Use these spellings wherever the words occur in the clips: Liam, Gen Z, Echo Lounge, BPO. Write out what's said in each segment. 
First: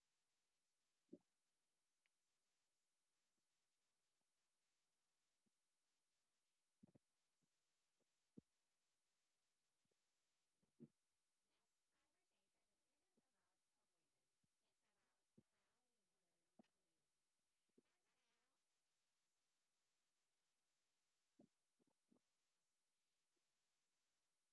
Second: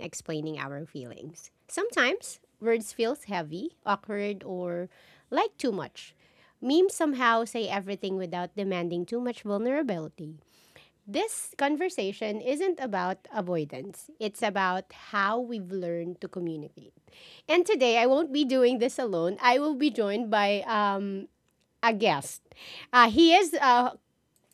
explaining our feelings. Sometimes words feels heavy, awkward, or like too much. Memes somehow say everything without demanding too much vulnerability. This conversation isn't about avoidance. It's about how we've learned to communicate. And today I won't be doing this alone. I will be joined by a guest. He is a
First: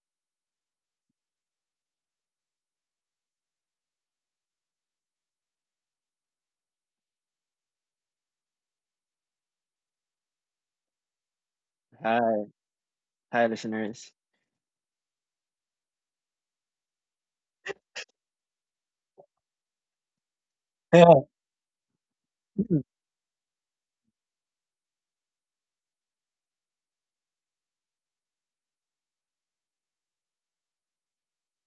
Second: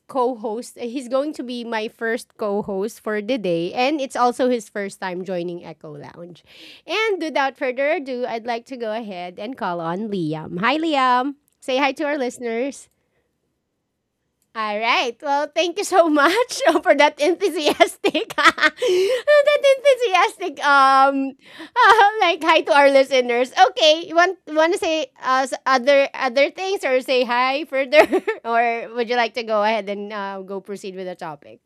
co-host. He's going to be my first co-host for the day, and it's also his first time joining Echo Lounge. And without further ado, I'd like to go ahead and call on Liam. Hi, Liam. Say hi to our Hi, listeners. hi, listeners. All right. Well, thank you so much for that enthusiastic, that enthusiastic, Yeah. Like hi to our listeners. Okay, you want to say other things or say hi further, or would you like to go ahead and go proceed with the topic?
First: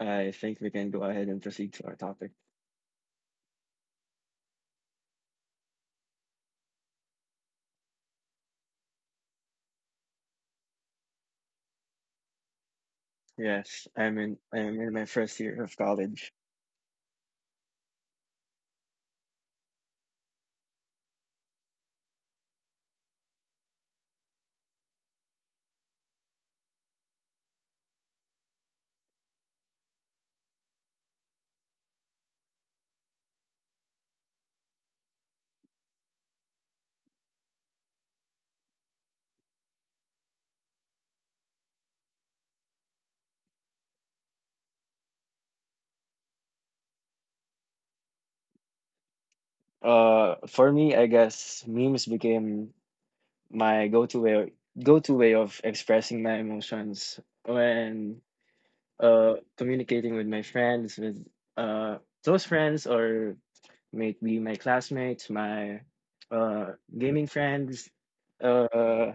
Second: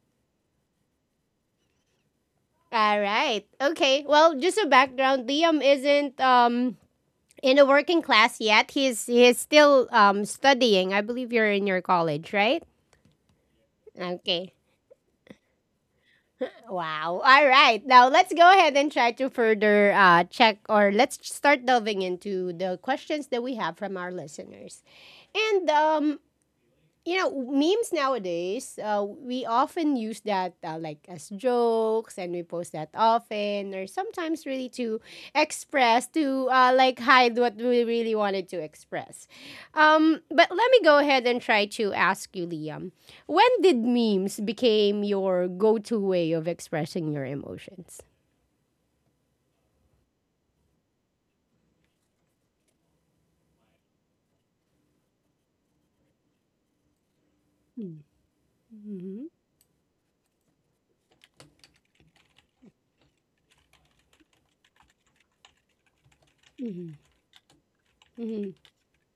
I think we can go ahead and proceed to our topic. All right. Okay. Well, just a background. Liam isn't in a working class yet. He's still studying. I believe you're in your college, right? Yes, I'm in. Okay. I'm in my first year of college. Wow. All right. Now let's go ahead and try to further check or let's start delving into the questions that we have from our listeners. And you know memes nowadays we often use that like as jokes and we post that often or sometimes really to express to like hide what we really wanted to express but let me go ahead and try to ask you Liam, when did memes became your go-to way of expressing your emotions? For me, I guess memes became my go-to way of expressing my emotions Mm-hmm. when communicating with my friends, with those friends, or maybe my classmates, my uh Mm-hmm. gaming friends. Mm-hmm. Uh,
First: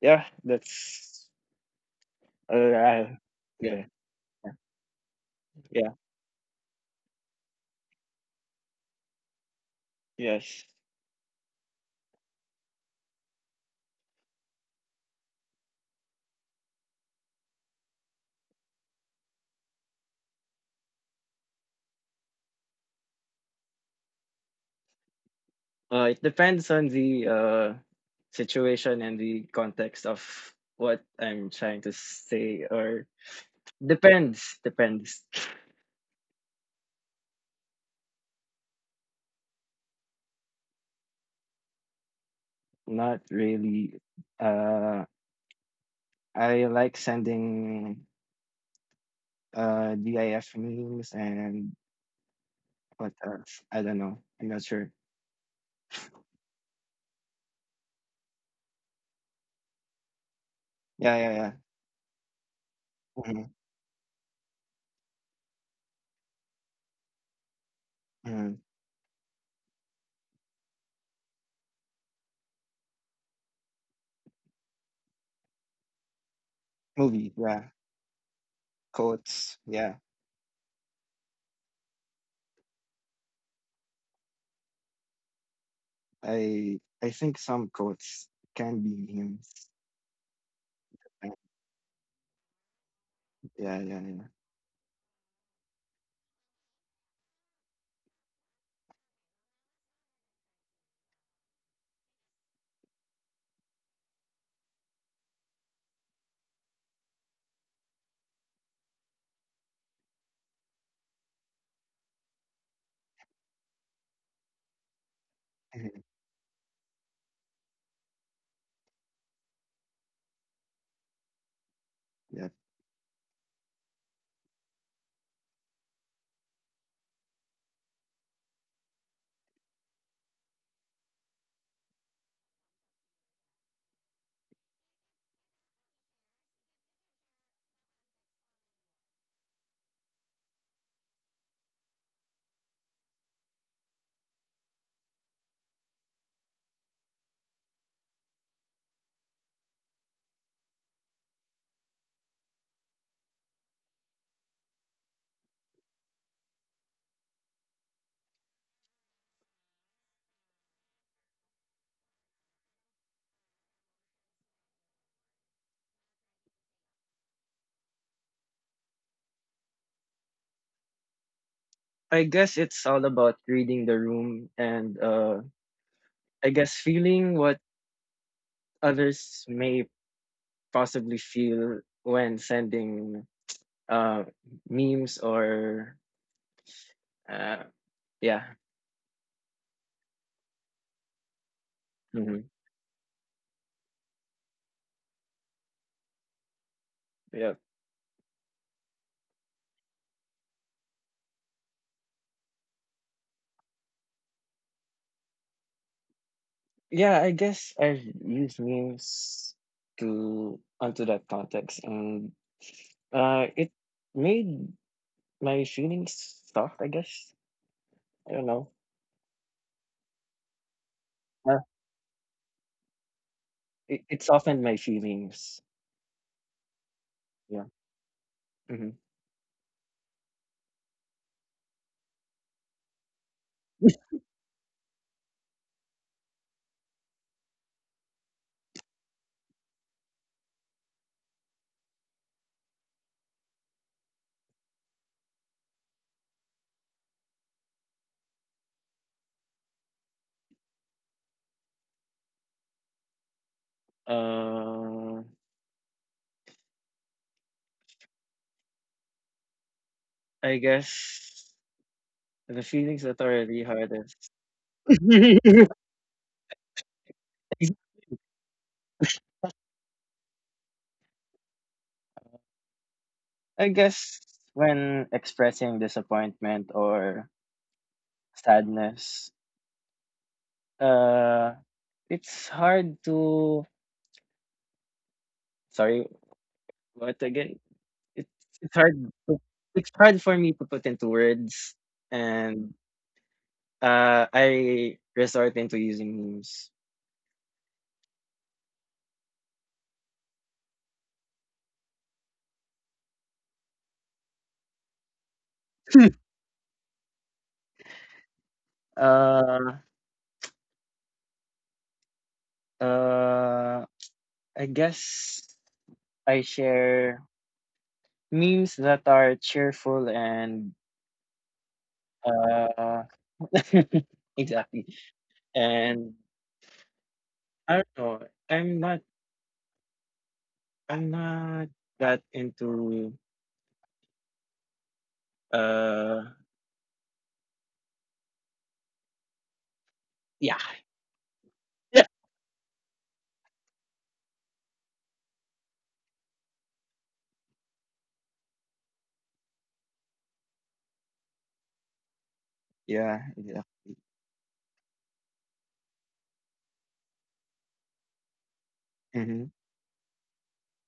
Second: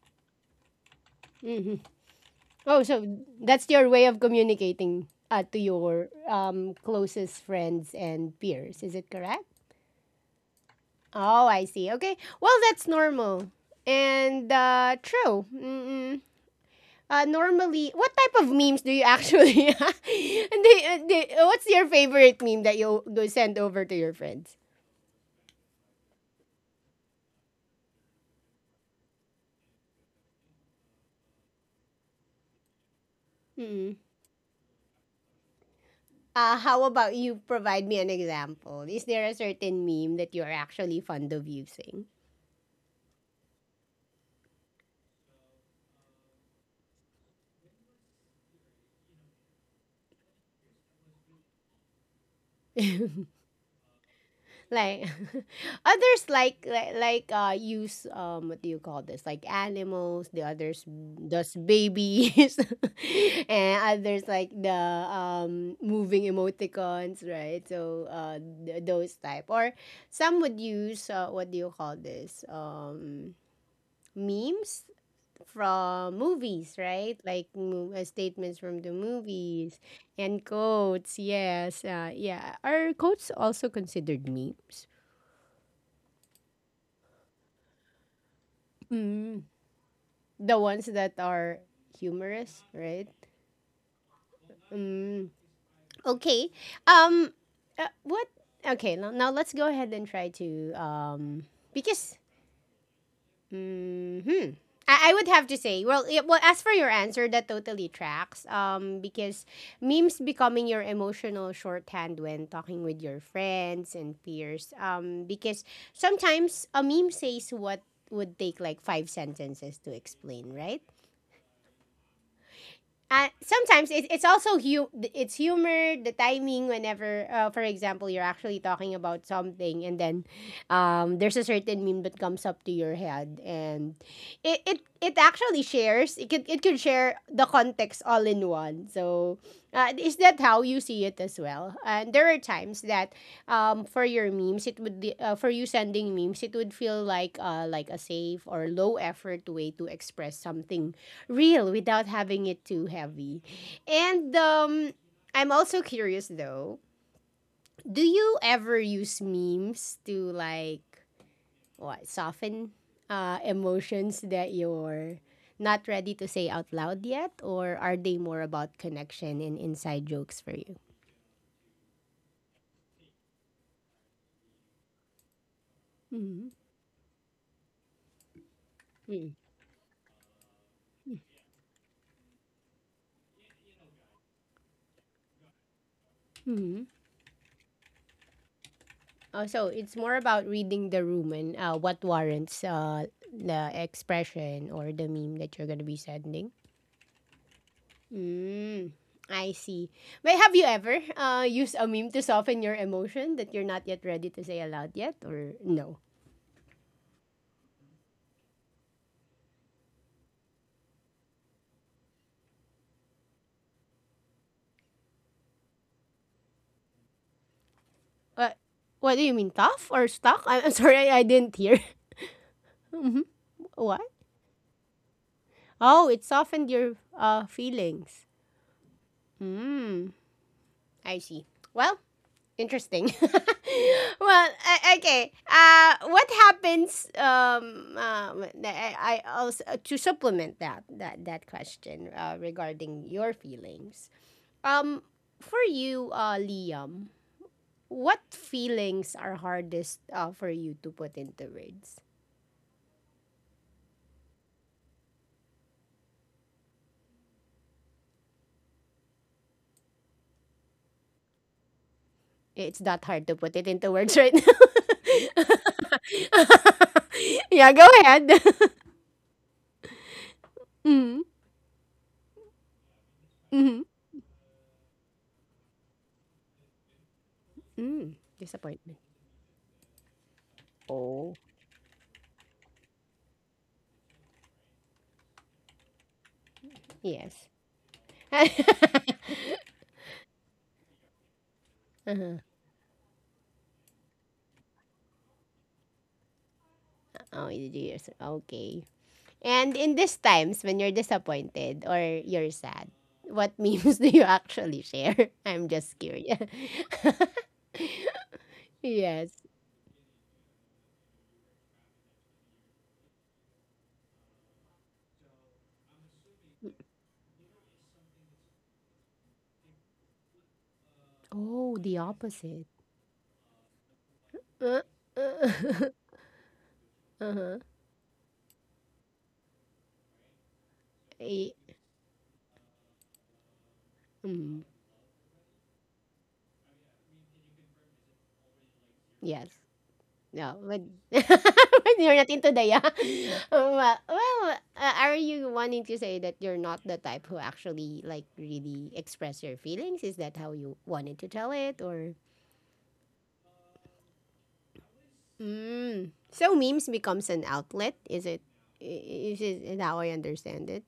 yeah, uh, Oh, so I, that's yeah. your way of communicating to Yeah. your closest friends and peers. Is it correct? Yes. Oh, I see. Okay. Well, that's normal. And true. Mm-mm. Normally, what type of memes do you actually? And what's your favorite meme that you go send over to your friends? It depends on the situation and the context of what I'm trying to say, or Mm-mm. depends. Depends. How about you provide me an example? Is there a certain meme that you're actually fond of using? Not really. Uh, I like sending DIF memes and what else? I don't know. I'm not sure. Like, others like use what do you call this, like animals, the others, Yeah, yeah, yeah. does babies, Mhm, and others like the moving emoticons, right? So mhm. Those type, or some would use what do you call this, memes from movies, right? Movie. Like Yeah. Statements from the Quotes. movies Yeah. and quotes. Yes, yeah, are quotes also considered memes? I think some quotes can be Mm, memes. the ones that Uh, are humorous, right? Yeah, yeah, yeah. Mm, okay. Um, what? Okay, now, now let's go ahead and try to because hmm, I would have to say, well, yeah, well, as for your answer, that totally tracks. Because memes becoming your emotional shorthand when talking with your friends and peers, because sometimes a meme says what would take like five sentences to explain, right? yeah. Sometimes it's also it's humor, the timing, whenever for example, you're actually talking about something, and then there's a certain meme that comes up to your head and it actually shares, it could, it could share the context all in one. So is that how you see it as well? And there are times that for your memes it would for you sending memes, it would feel like a safe or low effort way to express something real without having it too heavy. And I'm also curious though, do you ever use memes to like what, soften emotions that you're not ready to say out loud yet, or are they more about connection and inside jokes for you? I guess it's all about reading the room and Mm-hmm. I guess feeling what others may possibly feel when sending uh, memes or uh, yeah, Oh, so it's more about reading the room and what hmm warrants the expression or the meme that you're gonna be sending. yeah, Mm, I see. But have you ever used a meme to soften your emotion that you're not yet ready to say aloud yet, or no? yeah. I guess I've used memes to onto that context, and it made my feelings soft. I guess I don't What? know. What do you mean, tough or stuck? I'm sorry, I didn't Uh, hear. Mhm. What? It softened my feelings. Oh, it softened your Yeah. feelings. Hmm. Hmm. I see. Well, interesting. Well, okay. What happens? I also to supplement that question regarding your feelings. Um, for you, Liam, what feelings are hardest for you to put into words? Uh, I guess the It's feelings that that hard are to put really it into words hardest. right now. Ex- Yeah, go ahead. Mm, I mm-hmm. guess when expressing disappointment or Mm, disappointment. sadness, Oh, uh, it's hard to. Sorry, what yes. again? It's it's hard. To, it's hard for me to put into words, Uh-huh. and I resort into using memes. Oh, did you hear? Okay. And in these times when you're disappointed or you're sad, what memes do you actually share? I'm just curious. Yes. Uh, uh, I guess I share memes that are cheerful and Oh, the opposite. uh Uh, exactly. uh, And uh-huh. I don't know. I'm not I'm Eh, not that into mm, uh yes. No, yeah. but when Yeah. you're not into the, yeah. Well, well, are you wanting to say that you're not the type who actually like really express your feelings? Is that how you wanted to tell it, or? Yeah, yeah. Mm. So memes becomes an outlet. Is it? Is Mm-hmm. it how I understand it?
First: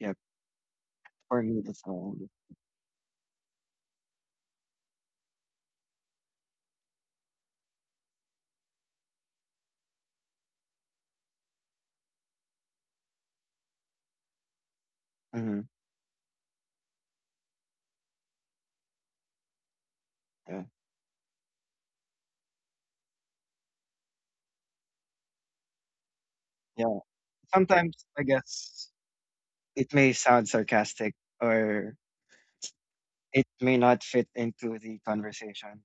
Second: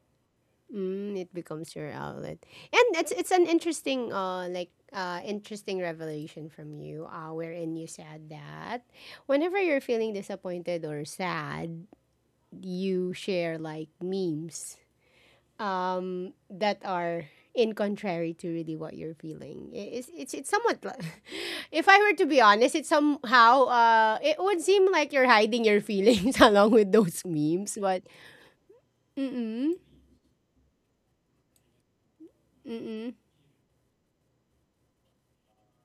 Yeah. Mm, it For me becomes that's your all. outlet, and it's an interesting like interesting revelation from you wherein you said that whenever you're feeling disappointed or sad, you share like memes Mm-hmm. That are in contrary to really what you're feeling. It's Yeah. somewhat. If I were to be honest, it's somehow it would seem like you're hiding your feelings along with Yeah. those memes. Sometimes But I guess mm mm it may sound sarcastic or mm mm it may not fit into the conversation.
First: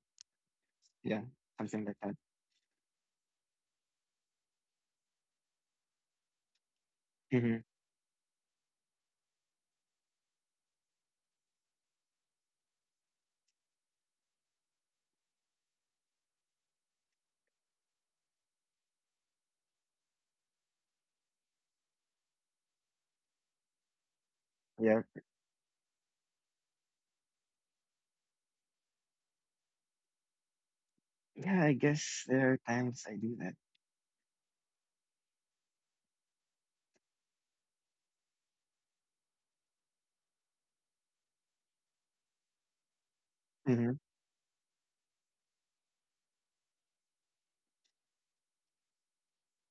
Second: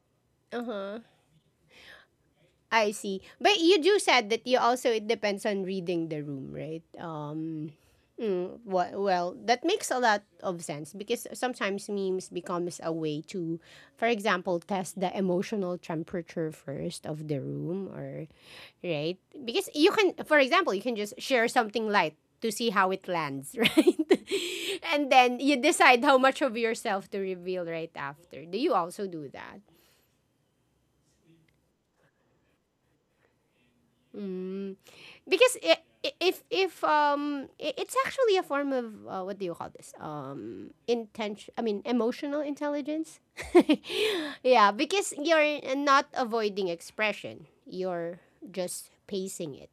uh huh Yeah. Something like that. I see. But you do said that you also it depends on reading the room, right? Mm-hmm. Well, that makes a lot of sense because sometimes memes becomes a way to, for example, test the emotional temperature first of the room, or right? Because you can, for example, you can just share something light to see how it lands, right? Yeah. And then you decide how much of yourself to reveal right after. Do you also do that? Yeah, I guess there are times I do that. Mm. Because if it's actually a form of what do you call this? Intention, I mean emotional intelligence. Mhm. Yeah, because you're not avoiding expression. You're just pacing it.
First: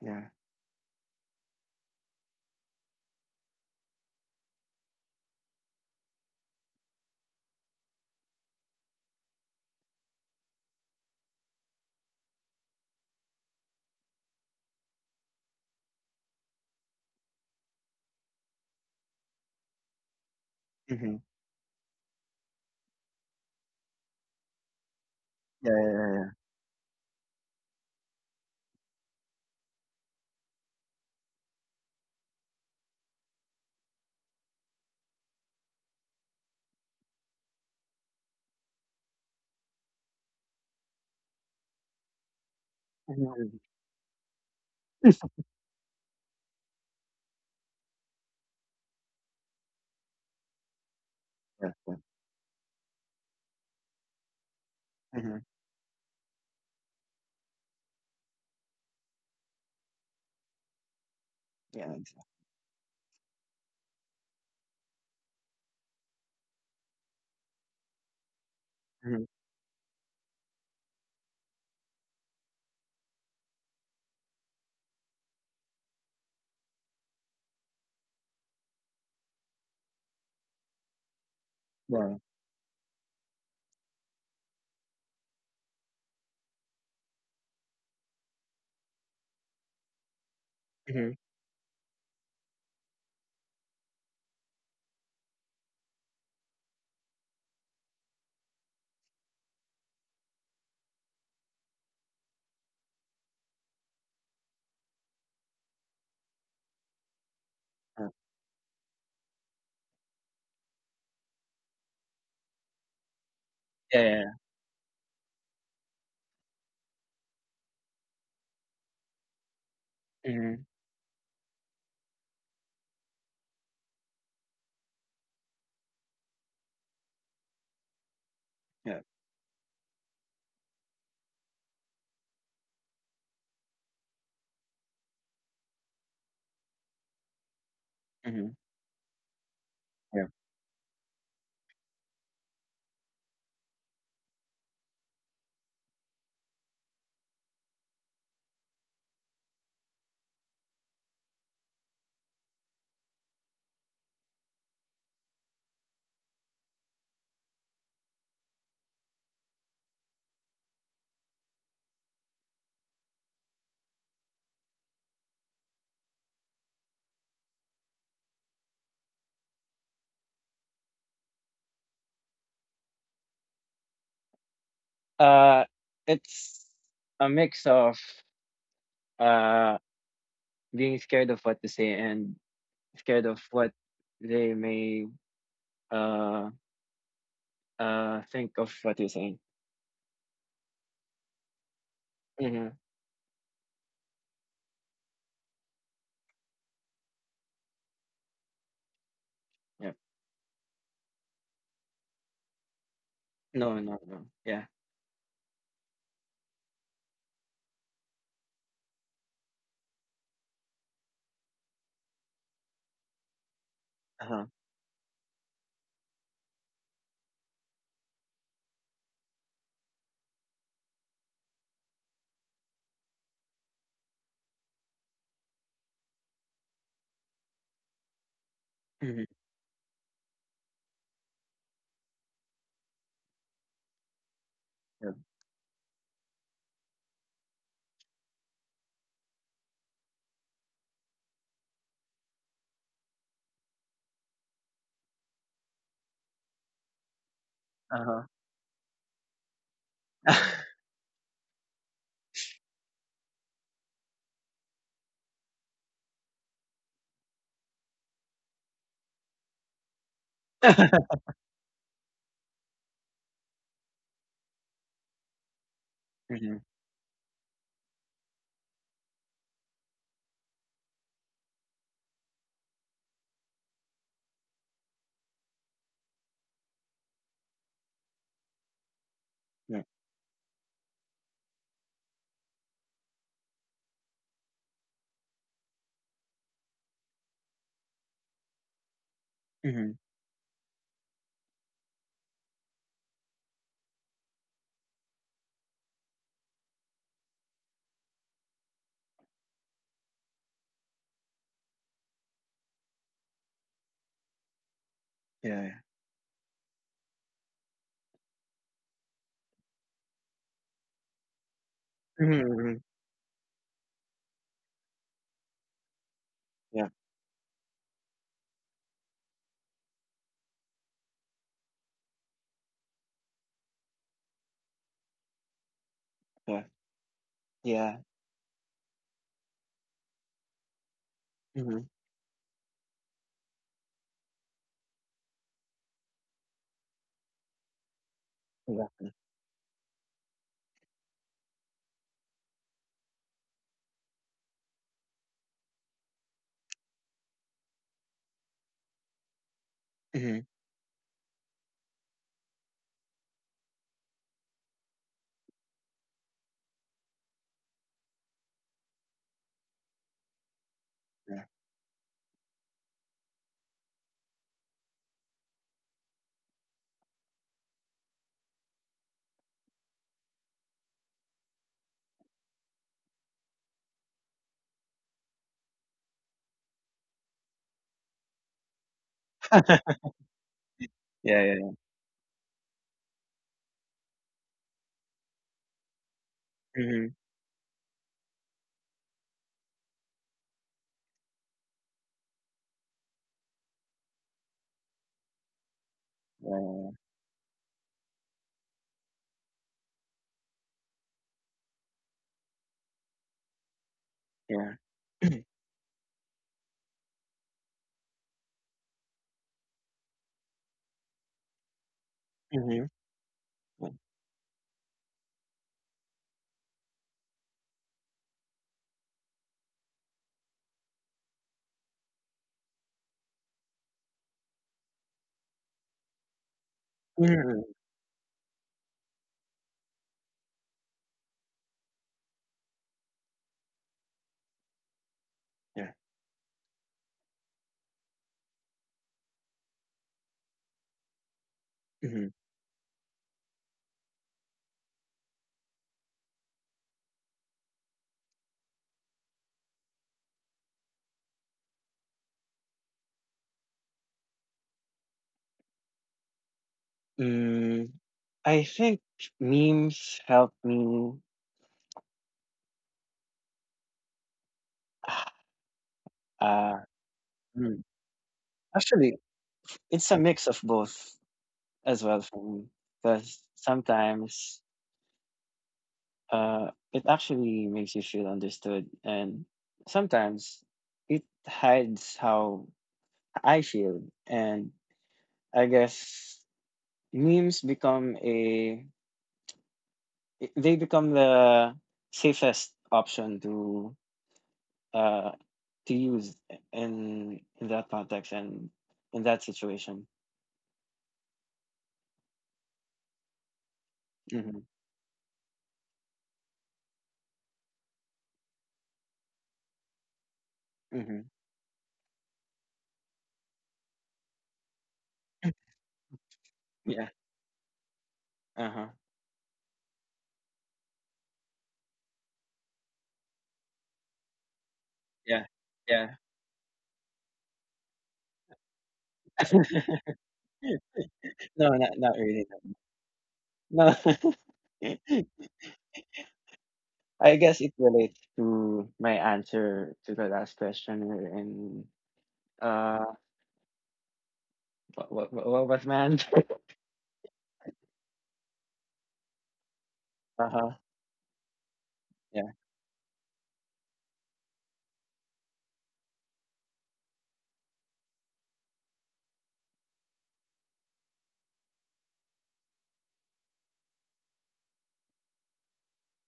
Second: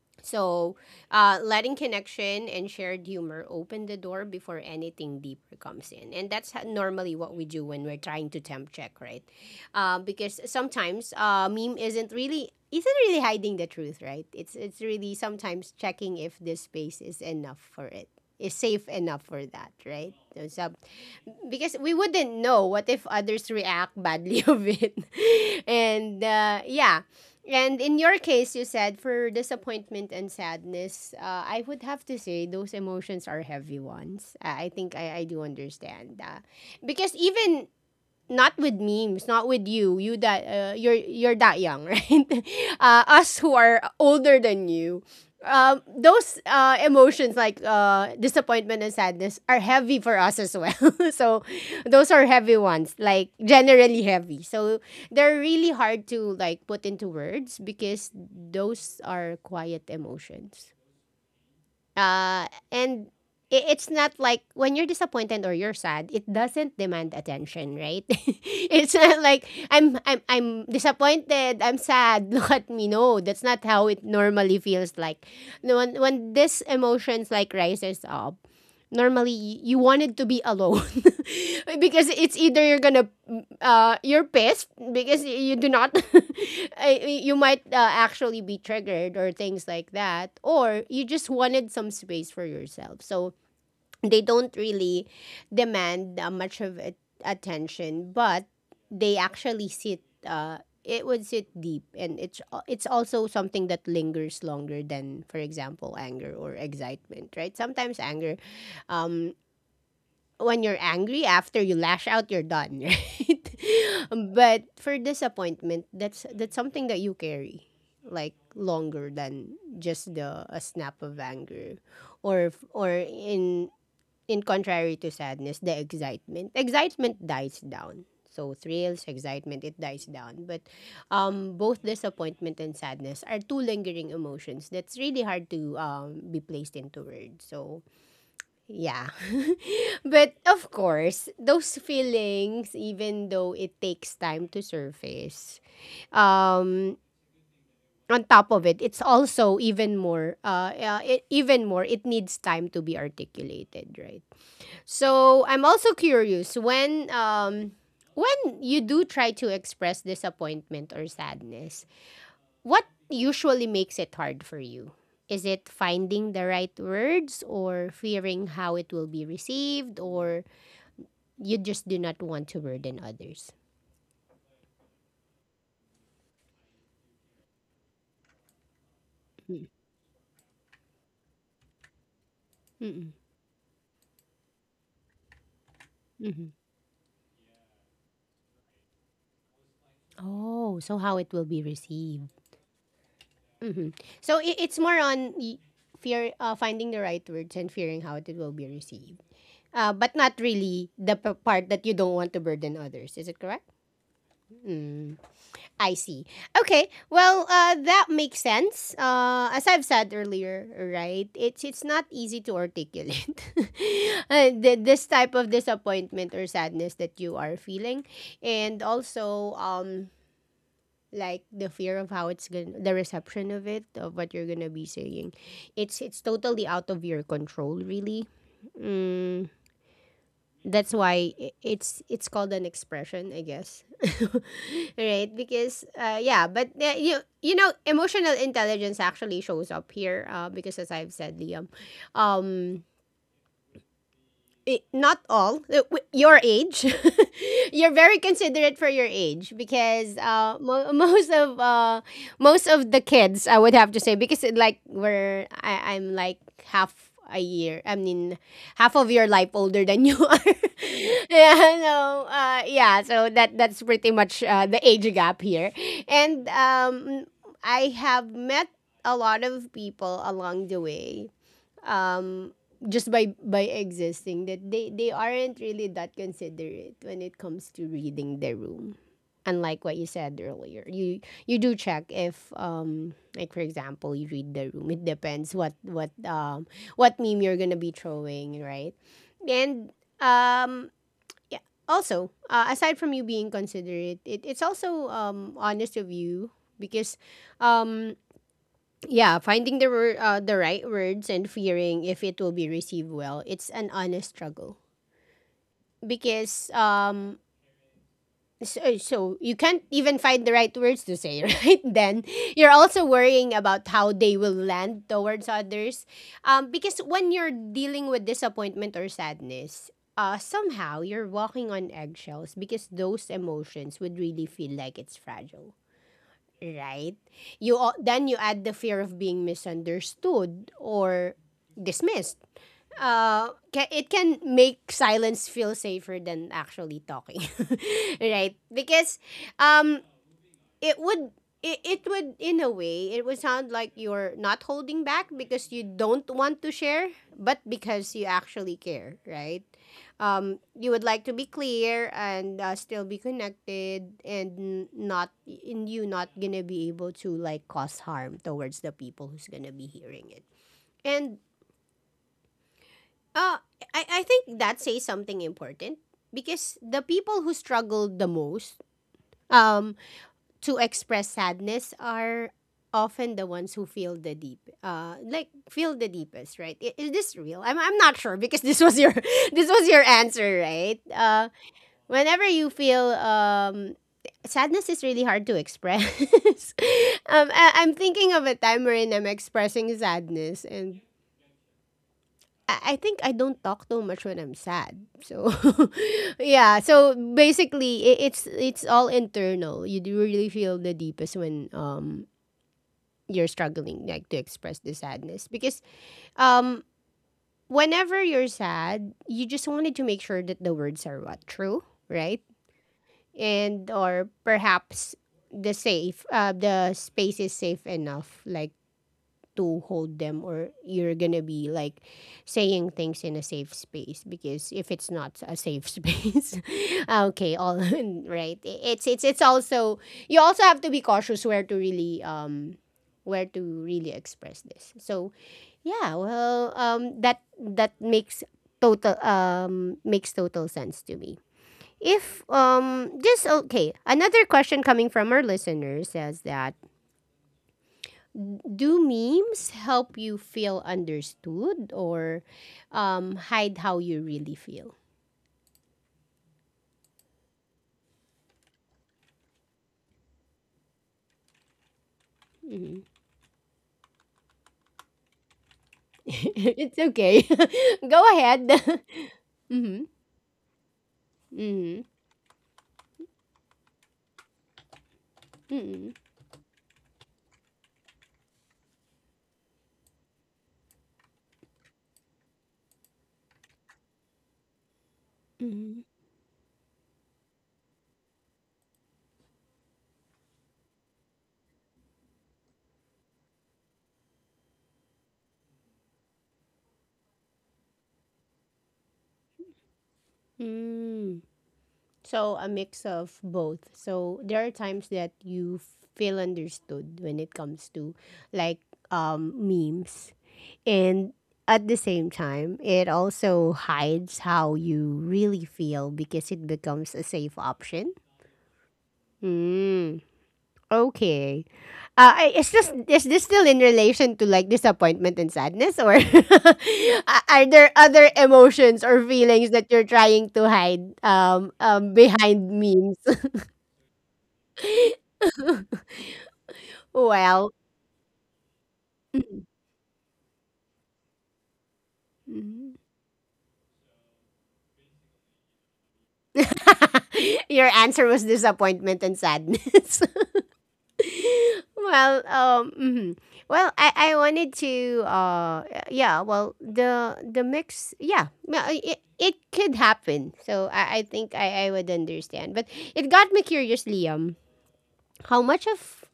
Yeah. So, letting connection and shared humor open the door before anything deeper comes in. And that's normally what we do when we're trying to temp check, right? Because sometimes meme isn't really hiding the truth, right? It's really sometimes checking if this space is enough for it. Is safe enough for that, right? So, Mhm. because we wouldn't know what if others react badly of it, Yeah, and yeah, yeah, and in your case, you said for disappointment and sadness, I would have to say those emotions are heavy ones. I think I do understand. Because even not with memes, not with you. You that you're that young, right? Yeah, Us yeah. who are older than you. Mhm. Those emotions like disappointment and sadness are heavy for us as well. So Yeah, yeah. those are heavy ones, like generally heavy. So they're Mhm. really hard to like put into words because those are quiet emotions. Yeah, exact And it's not like when you're disappointed or you're sad, it doesn't demand attention, right? It's not Mhm. like I'm disappointed, I'm sad, look at me. No, that's not how it normally feels like. No, when this emotions like rises up, normally you wanted to be alone because Yeah. it's either you're gonna you're pissed because you do not you might actually be triggered or things like that, or you Mhm. just wanted some space for yourself, so they don't really demand much of it, attention, but they actually sit. It would sit deep, and it's also something that lingers longer than, for example, anger or excitement. Right? Sometimes Yeah. anger, um, when you're angry after you lash out, you're done. Right? Yeah, yeah, But for disappointment, that's something that you carry like longer than just yeah. the a Mhm. snap of anger or in contrary to sadness, the excitement. Excitement dies down. So thrills, Yeah. excitement, it dies down. But both disappointment and sadness are two lingering emotions that's really hard to be placed into words. So Mhm. yeah. Yeah. But of course, those feelings, even though it takes time to surface, um, on top of it, it's also even more, even more, it needs time to be articulated, right? So I'm also curious when you do try to express disappointment or sadness, what usually makes it hard for you? Is it finding the right words or fearing how it will be received, or you just do not want to burden others? Uh, it's a mix of Mm, uh being scared of what to say and mm-mm. scared of what they may Mm-hmm. uh think of what you're saying. Oh, so how it will be received. Mm-hmm. hmm So it's more on fear, finding the right words and fearing how it will be received. Uh, Yeah. but not really the part that you don't want to burden others. Is it correct? No, no, no. Yeah. Mm, I see. Okay. Well, that makes sense. As I've said earlier, right? It's not easy to articulate Uh-huh. This type of disappointment or sadness that you are feeling, and also like the fear of how it's gonna the reception of it of what you're gonna be saying. It's totally out of your control, really. Mhm. Mm that's why it's called an expression, I guess. Yeah. Right? Because yeah, but emotional intelligence actually shows up here, because as I've said, Liam, um not all your age. You're very Uh-huh. considerate for your age because most of the kids, I would have to say, because it, like I'm like half a year, I mean, half of your life older than you are. Yeah, no, yeah, so that's pretty much, the age gap here. And Mhm. I have met a lot of people along the way, um just by existing, that they aren't really that considerate when it comes to reading their room, Yeah. unlike what you said earlier. You do check if, like for example, you read the room. It depends what meme you're gonna be throwing, right? And Mhm. um yeah. Also, aside from you being considerate, it's also, honest of you, because, um yeah, finding the the right words and fearing if it will be received well. It's an honest struggle, Yeah, yeah. because, so you can't even find the right words to say. Right? Then Mhm, you're mhm. also worrying about how they will land towards others, Yeah, because when you're dealing with disappointment or sadness, somehow you're walking on eggshells because those emotions would really feel like it's fragile, yeah. right? You Yeah. then you add the fear of being misunderstood or Mhm. dismissed. It can make silence feel safer than actually talking, right? Yeah. Because um, it would it would, in a way, it would sound like you're not holding back because you don't want to share, but because you actually care, right? Mhm. You would like to be clear and, still be connected, and not in you not gonna be able to like cause harm towards the people who's gonna be hearing it. And Yeah. uh, I think that says something important because the people who struggle the most, um to express sadness, are often the ones who feel the deep like feel the deepest, right? Is this real? I'm not sure, because this was your this was your answer, right? Yeah, yeah, Whenever you feel, sadness is really hard to express. Mhm. I'm thinking of a time wherein I'm expressing sadness, and I think I don't talk too much when I'm sad. So yeah, yeah. so basically it's all internal. You do really feel the deepest when, you're struggling like to express Mhm. the Yeah, yeah. sadness, because, um whenever you're sad, you just wanted to make sure that the words are what true, right? Mhm. And or perhaps the space is safe enough, like, to hold them. Or you're gonna be like saying things in a safe space, because if it's not a safe space, okay, Mhm. all right, it's also, you also have to be cautious where to really, express this. So Yeah. yeah. Well, that makes total sense to me. Mhm. If, just okay, another question coming from our listener says that, do memes help you feel understood, or, hide how you really feel? Mm, I think memes help me, Mhm. uh It's okay. Mm. Go ahead. actually, Hmm. it's a mix of both Hmm. as well for me, 'cause sometimes, Hmm. It actually makes you feel understood, and sometimes it hides how I feel, and I Hmm. guess memes become they become the safest option uh to use in that context and in that situation. Mm. So, a mix of both. So, there Mm-hmm. are times that you feel understood when it comes to, like, memes. Mm-hmm. And at the same time, it also hides how you really feel, because it Yeah. becomes a safe option. Uh huh. Mm, okay. Is this still in relation to, like, disappointment and Yeah. sadness? Yeah. Or are there other emotions or feelings that you're trying to hide, No, not really. behind memes? No. No. I guess Well, it relates to my answer to the last question and uh what was my answer? your answer was disappointment and sadness. Uh-huh. Well, Yeah. Mhm. Well, I wanted to, yeah. Well, the mix, yeah, no, it could happen. So I think I would understand. But it got me curious, Liam, how much of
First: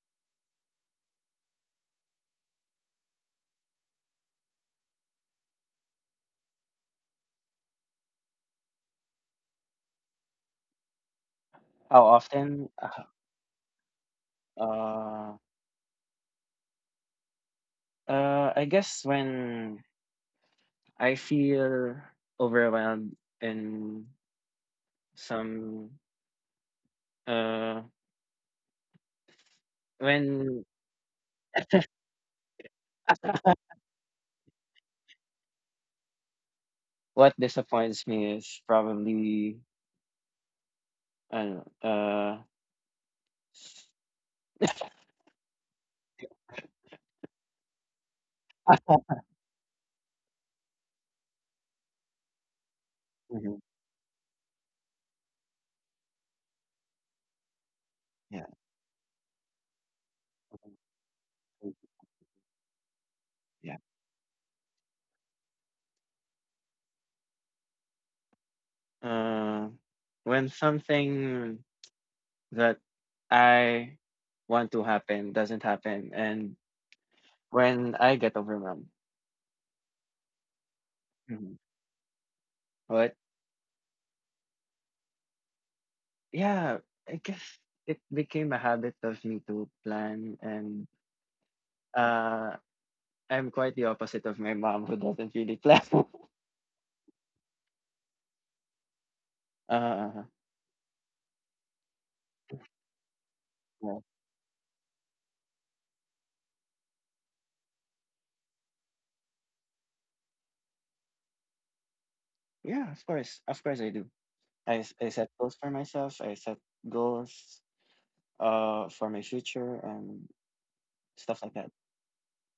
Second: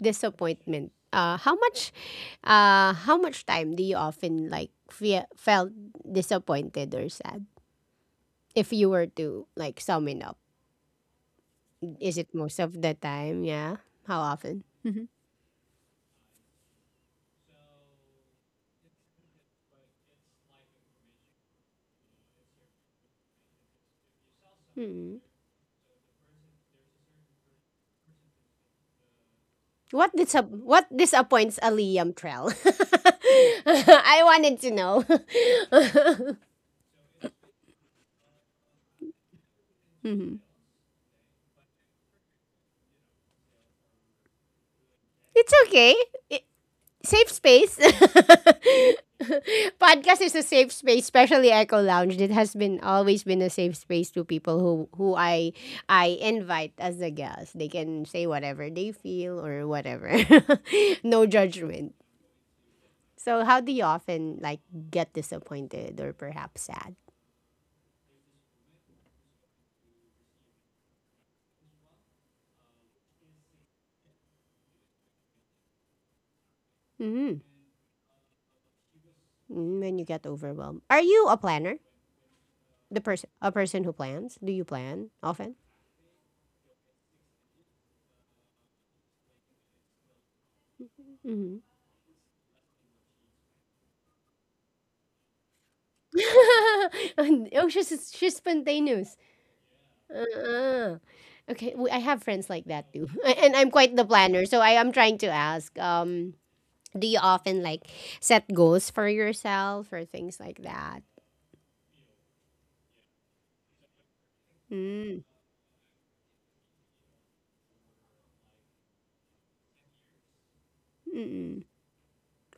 disappointment, how much time do you often like felt disappointed or sad? If you were to like sum it up, How is it most often? of the time? Yeah, how often? uh, I guess when I feel overwhelmed and some uh What disap when what disappoints a Liam Trell? I wanted to know. what disappoints me is probably Mhm. I don't know, It's okay. I- Safe space. Podcast is a safe space, especially Echo Lounge. It has been always been a hmm safe space to people who I invite as the guests. They can say yeah, whatever they feel or whatever. No mhm, judgment. So how do yeah, you often like get disappointed or perhaps sad? uh when something that I want to happen doesn't happen and Mhm. when I get overwhelmed. Mm, when you get overwhelmed. Are you a Hmm. planner? The But person, a person who plans? Do you plan often? yeah, I guess it became a habit of me to plan and Hmm. uh I'm quite the opposite of my mom who doesn't really plan. Oh, she's spontaneous. uh, Uh-uh. Okay, we, I have friends like that too. And I'm quite yeah. the planner. So I am trying to ask. Do you often like set goals for yourself or things like that? Yeah, of course. Of course I do. I Mm. set goals for myself. I set goals for my future and stuff like Mm-mm. that.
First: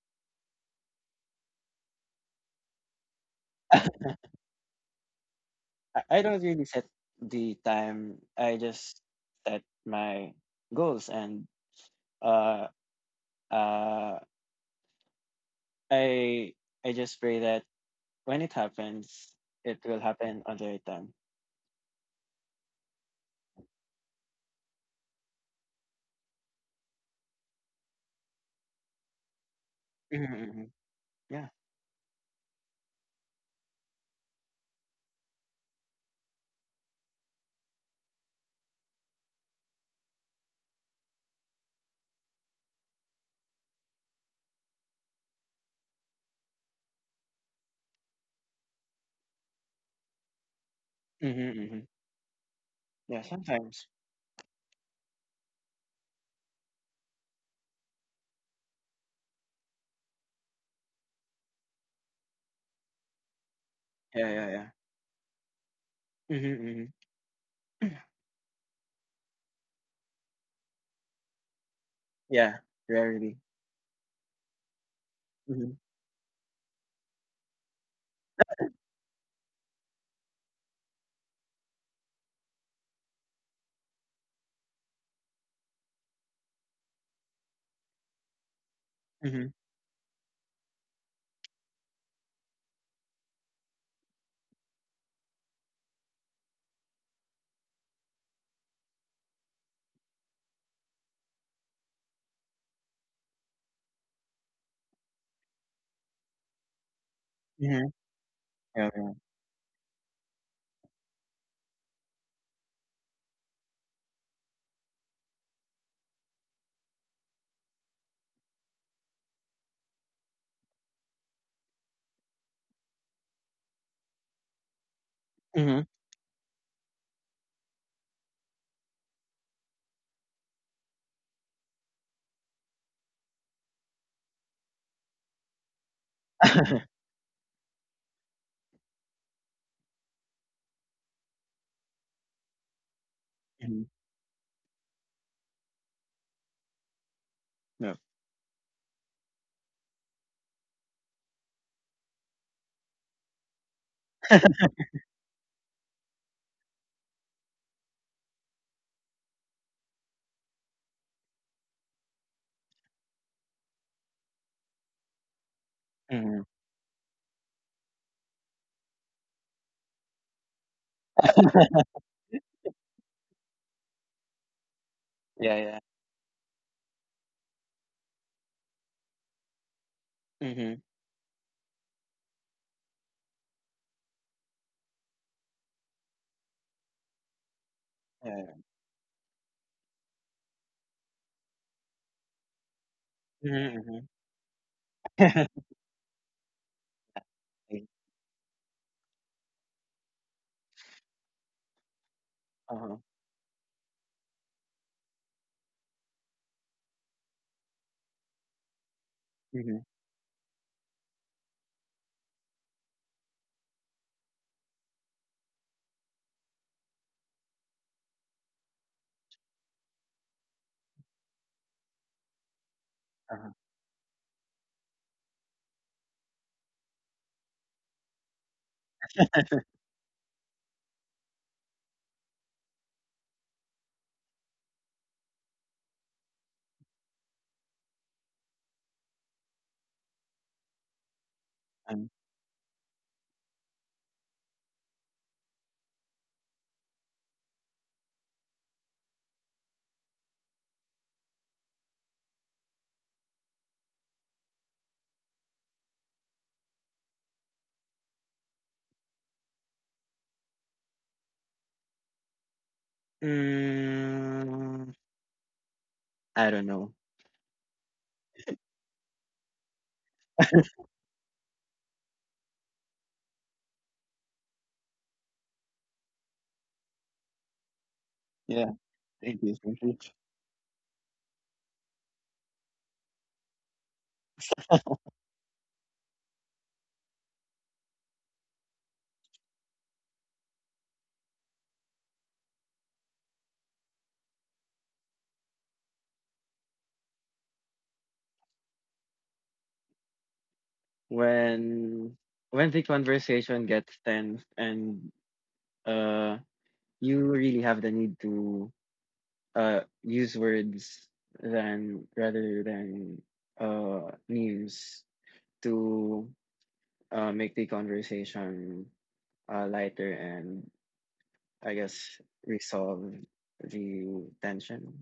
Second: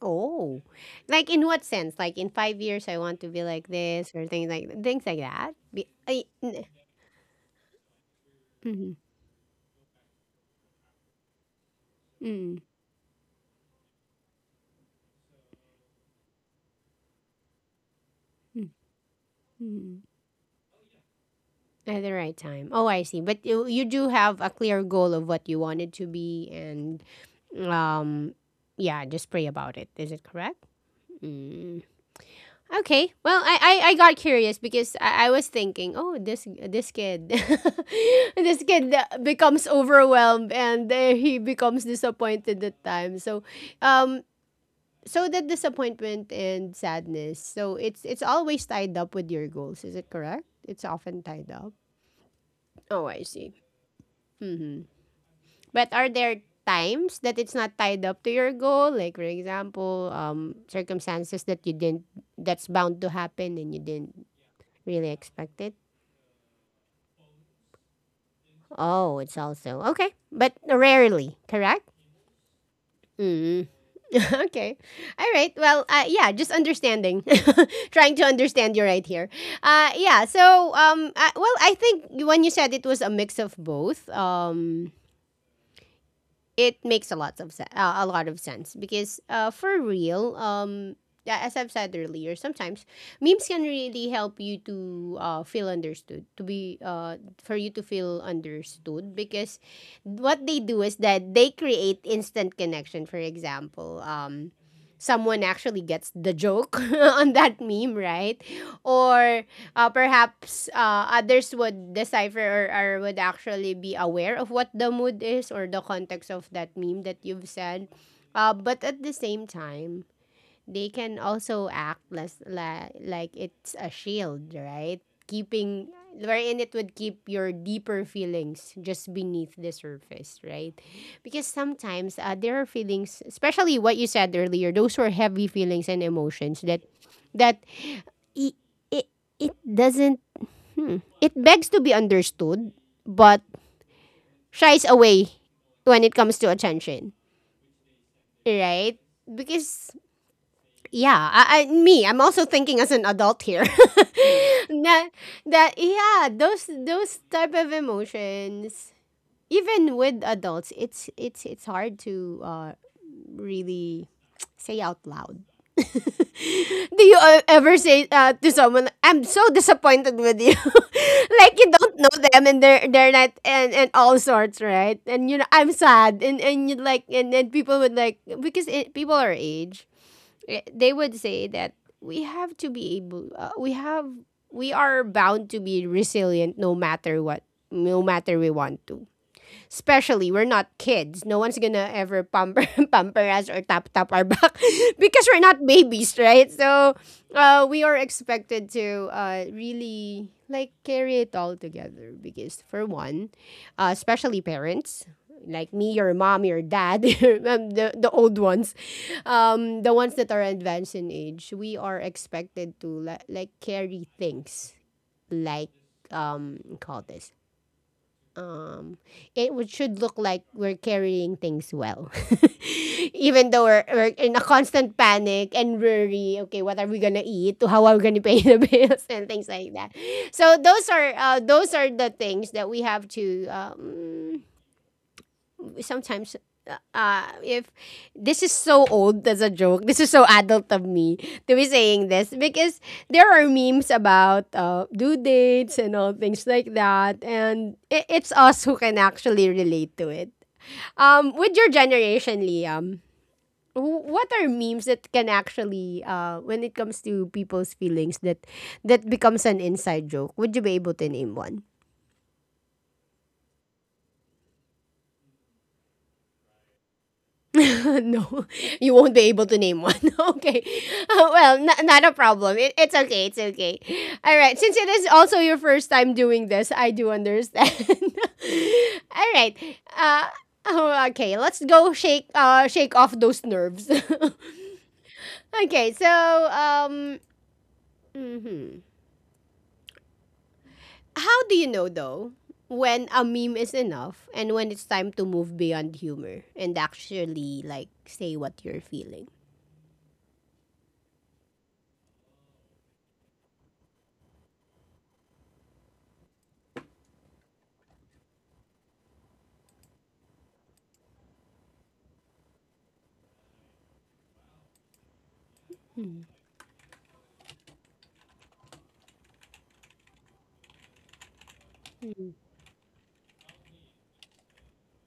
Oh, like in what sense? Like in 5 years, I want to be like this, or things like that. Be, I I, don't really set the time. I just set my goals and mm-hmm. uh, uh, I I just pray that when it happens, it will Mm. happen on the right time. At the right time. Oh, I see. But you do have a clear goal of what you wanted to be, and, um, yeah, just pray about it. Is it correct? Hmm. Yeah. Mm. Okay. Well, I got curious because I was thinking, oh, this kid, this kid, becomes overwhelmed, and, he becomes disappointed at times. Um, so the disappointment and sadness. So it's always tied up with your goals. Is it correct? It's often tied Hmm. up. Hmm. Oh, I Yeah, see. sometimes. Mhm. But are there times that it's not tied up to your goal? Like, for example, circumstances that you didn't, that's bound to happen, and you didn't Yeah, yeah, yeah. really expect it. Mhm, mhm. Oh, it's also okay, but rarely, correct? Yeah, Rarity. Rarely. Mm. Okay. All right. Mhm, Well, yeah, just understanding. Trying to understand you right here. Yeah. So, well, I think when you said it was a mix of both, it makes a lot of sense, because, mhm, for real, yeah, as I've said earlier, sometimes memes can really help you to, feel understood, to be for you to feel understood, because what they do is that they create instant connection. For example, someone actually gets the joke on that meme, mhm. right? Yeah, yeah. Or perhaps others would decipher, or would actually be aware of what the mood is, or the context of that meme that you've said. But at the same time, they can also act less, like it's a shield, right? Mhm. Keeping, Mhm. wherein it would keep your deeper feelings just beneath the surface, right? Because sometimes, there are feelings, especially what you said earlier. Those were heavy feelings and emotions that that it it it doesn't. Hmm. It begs to be understood, but shies away when it comes to attention, No. right? Because yeah, I'm also thinking as an adult here. That yeah, those type of emotions, even with adults, it's hard to, really say out loud. Mhm. Do you, ever say, to someone, "I'm so disappointed with you," like you don't know them and they're not, and all sorts, right? And you know, Yeah, I'm yeah. sad, and you like, and then people would like, because people our age, Mhm. they would say that we have to be able, we are bound to be resilient no matter what, no matter Yeah, yeah. we want to. Especially we're not kids, no one's gonna ever pamper pamper us, or tap Mhm, tap our back. Because mhm. we're not Okay. babies, right? So, we are expected to, really like carry it all together. Because for Uh-huh. one, especially parents like me, your mom, your dad. The old ones, Mhm. the ones that are advanced in age, we are expected to like carry things, like, call this, um, it would, should look like we're carrying things well. Even Uh-huh. though we're in a constant panic and worry, okay, what are we gonna eat? How are we gonna pay the bills and things like that. So those are the things that we have to sometimes if this is so old as a joke, this is so adult of me to be saying Um, this because there are memes about due dates and all things like that, and it's us who can actually relate to it. With your generation, Liam, what are memes that can actually, when it comes to people's feelings, that that becomes an inside joke? Would you be able to name one? mm, I don't know. No, you won't be able to name one. Okay. Well, not a problem. It's okay. It's okay. All right. Since it is also your first time doing this, I do understand. Yeah, All thank right. you, thank you. Uh, oh, okay. Let's go shake shake off those nerves. Okay. So, um, mhm. How do you know, though, when a meme is enough and when it's time to move beyond humor and actually, like, say what you're feeling? When when the conversation gets tense and uh you really have the need to use words than rather than memes to make the conversation lighter and I guess resolve the tension.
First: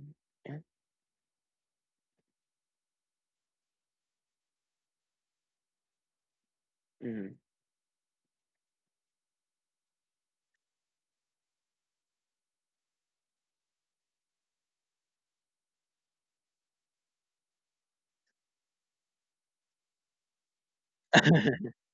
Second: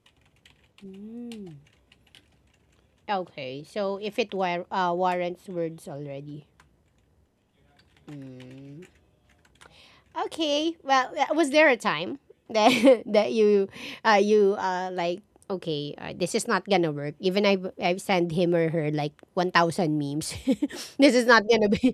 Yeah. Okay, so if it warrants words already. Hmm. Okay, well, was there a time that that you like, okay, this is not gonna work. Even I have sent him or her like 1,000 memes. This is not gonna be.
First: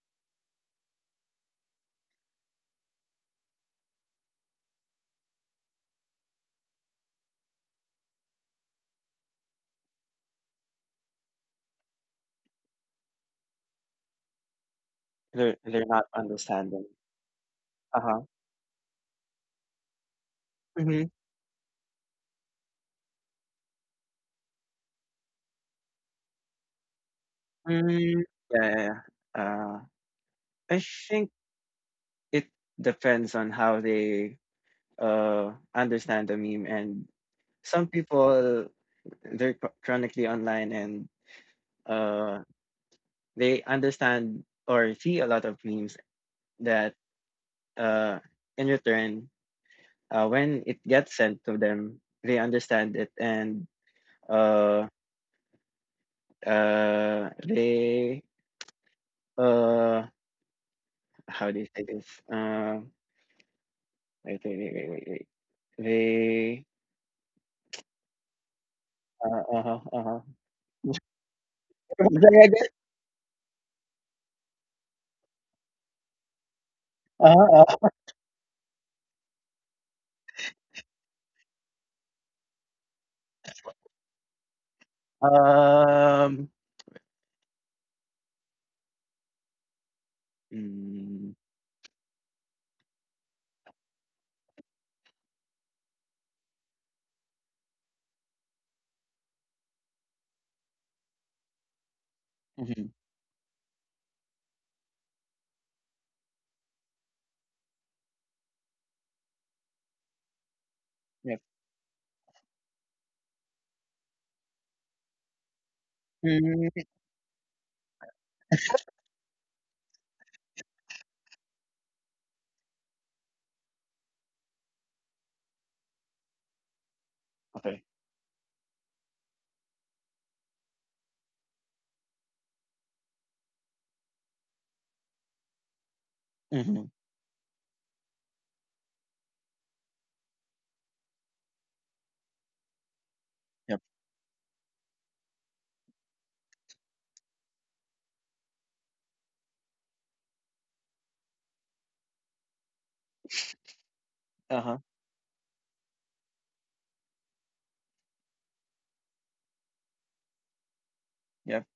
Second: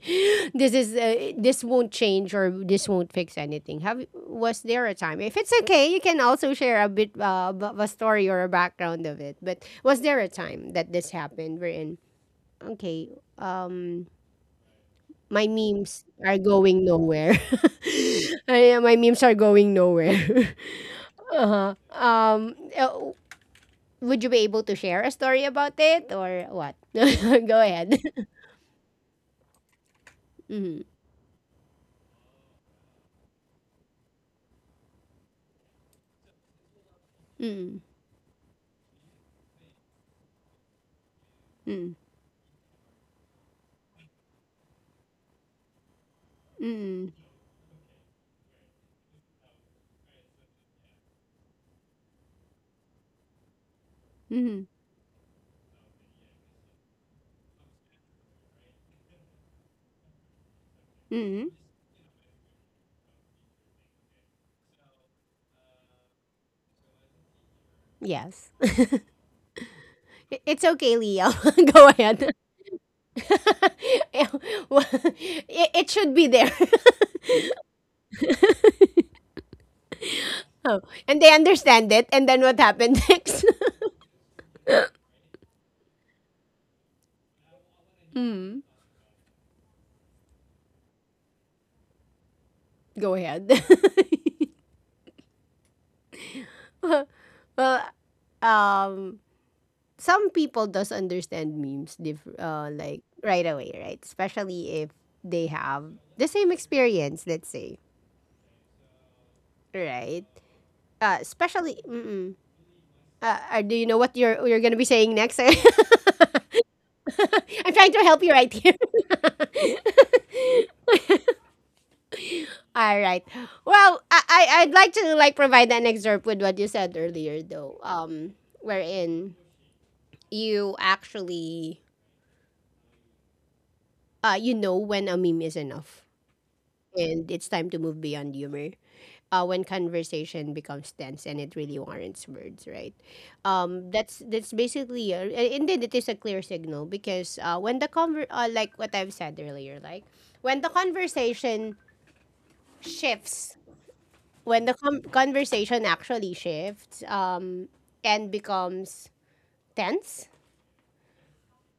This is this won't change or this won't fix anything. Have, was there a time? If it's okay, you can also share a bit of a story or a background of it. But was there a time that this happened? We're in, okay. Um, my They're memes not are going understanding. nowhere. Uh-huh. Yeah, my memes are going nowhere. Hmm. um, uh, would you be able to share a story about it or what? Go ahead. Mm. Yeah, yeah. Yeah. Uh I Mhm. think it depends on how they understand the meme and some people they're chronically online and Mm. uh, they understand or see a lot of memes that Mm. uh, in return, when it gets sent to them, they understand it and Mhm. uh, they uh, Mhm. how do you say this? Uh, Wait, wait, wait, wait, wait, wait. They Yes. Uh-huh, uh-huh. It's okay, Leo. Go ahead. Yeah, well, it should be there. Uh-huh, Oh, and they understand it. And then what happened next? uh, um, Mm. mm, Go ahead. Well, um, some people does understand memes mhm, like right away, right? Especially if they have the same experience, let's say, right? Yep. Especially, mm-mm. Do you know what you're gonna be saying next? I'm Mm, trying to help you right here. All right. Well, I'd like to like provide an excerpt with what you said earlier, though. okay. Wherein you actually, you know when a meme is enough Mm-hmm. and it's time to move beyond humor, when conversation becomes tense and it really warrants words, right? Yep. That's basically, and then it is a clear signal because when the like what I've said earlier, like when the conversation shifts, when the Uh-huh. Conversation actually shifts, and becomes tense, Yep.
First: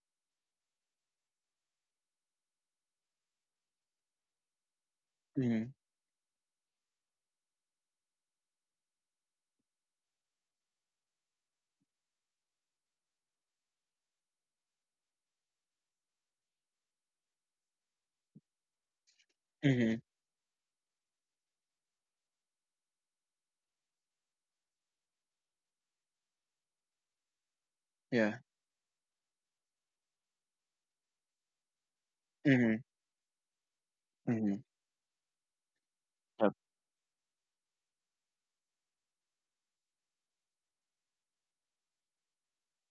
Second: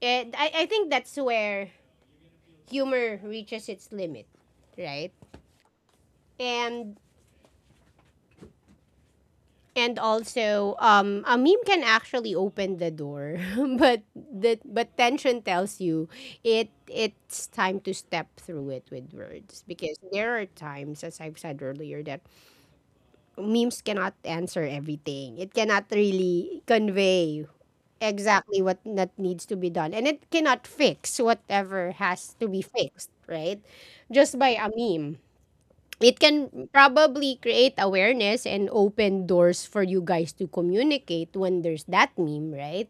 and I think that's where humor reaches its limit, right? Mhm, And And also, a meme can actually open the door, but the but tension tells you it it's time to step through it with words because mhm, there are times, as I've said earlier, that memes cannot answer everything. It cannot really convey yeah, exactly what that needs to be done, and it cannot fix whatever has to be mhm, fixed, right? Just by mhm, a meme. It can yep, probably create awareness and open doors for you guys to communicate when there's that meme, right?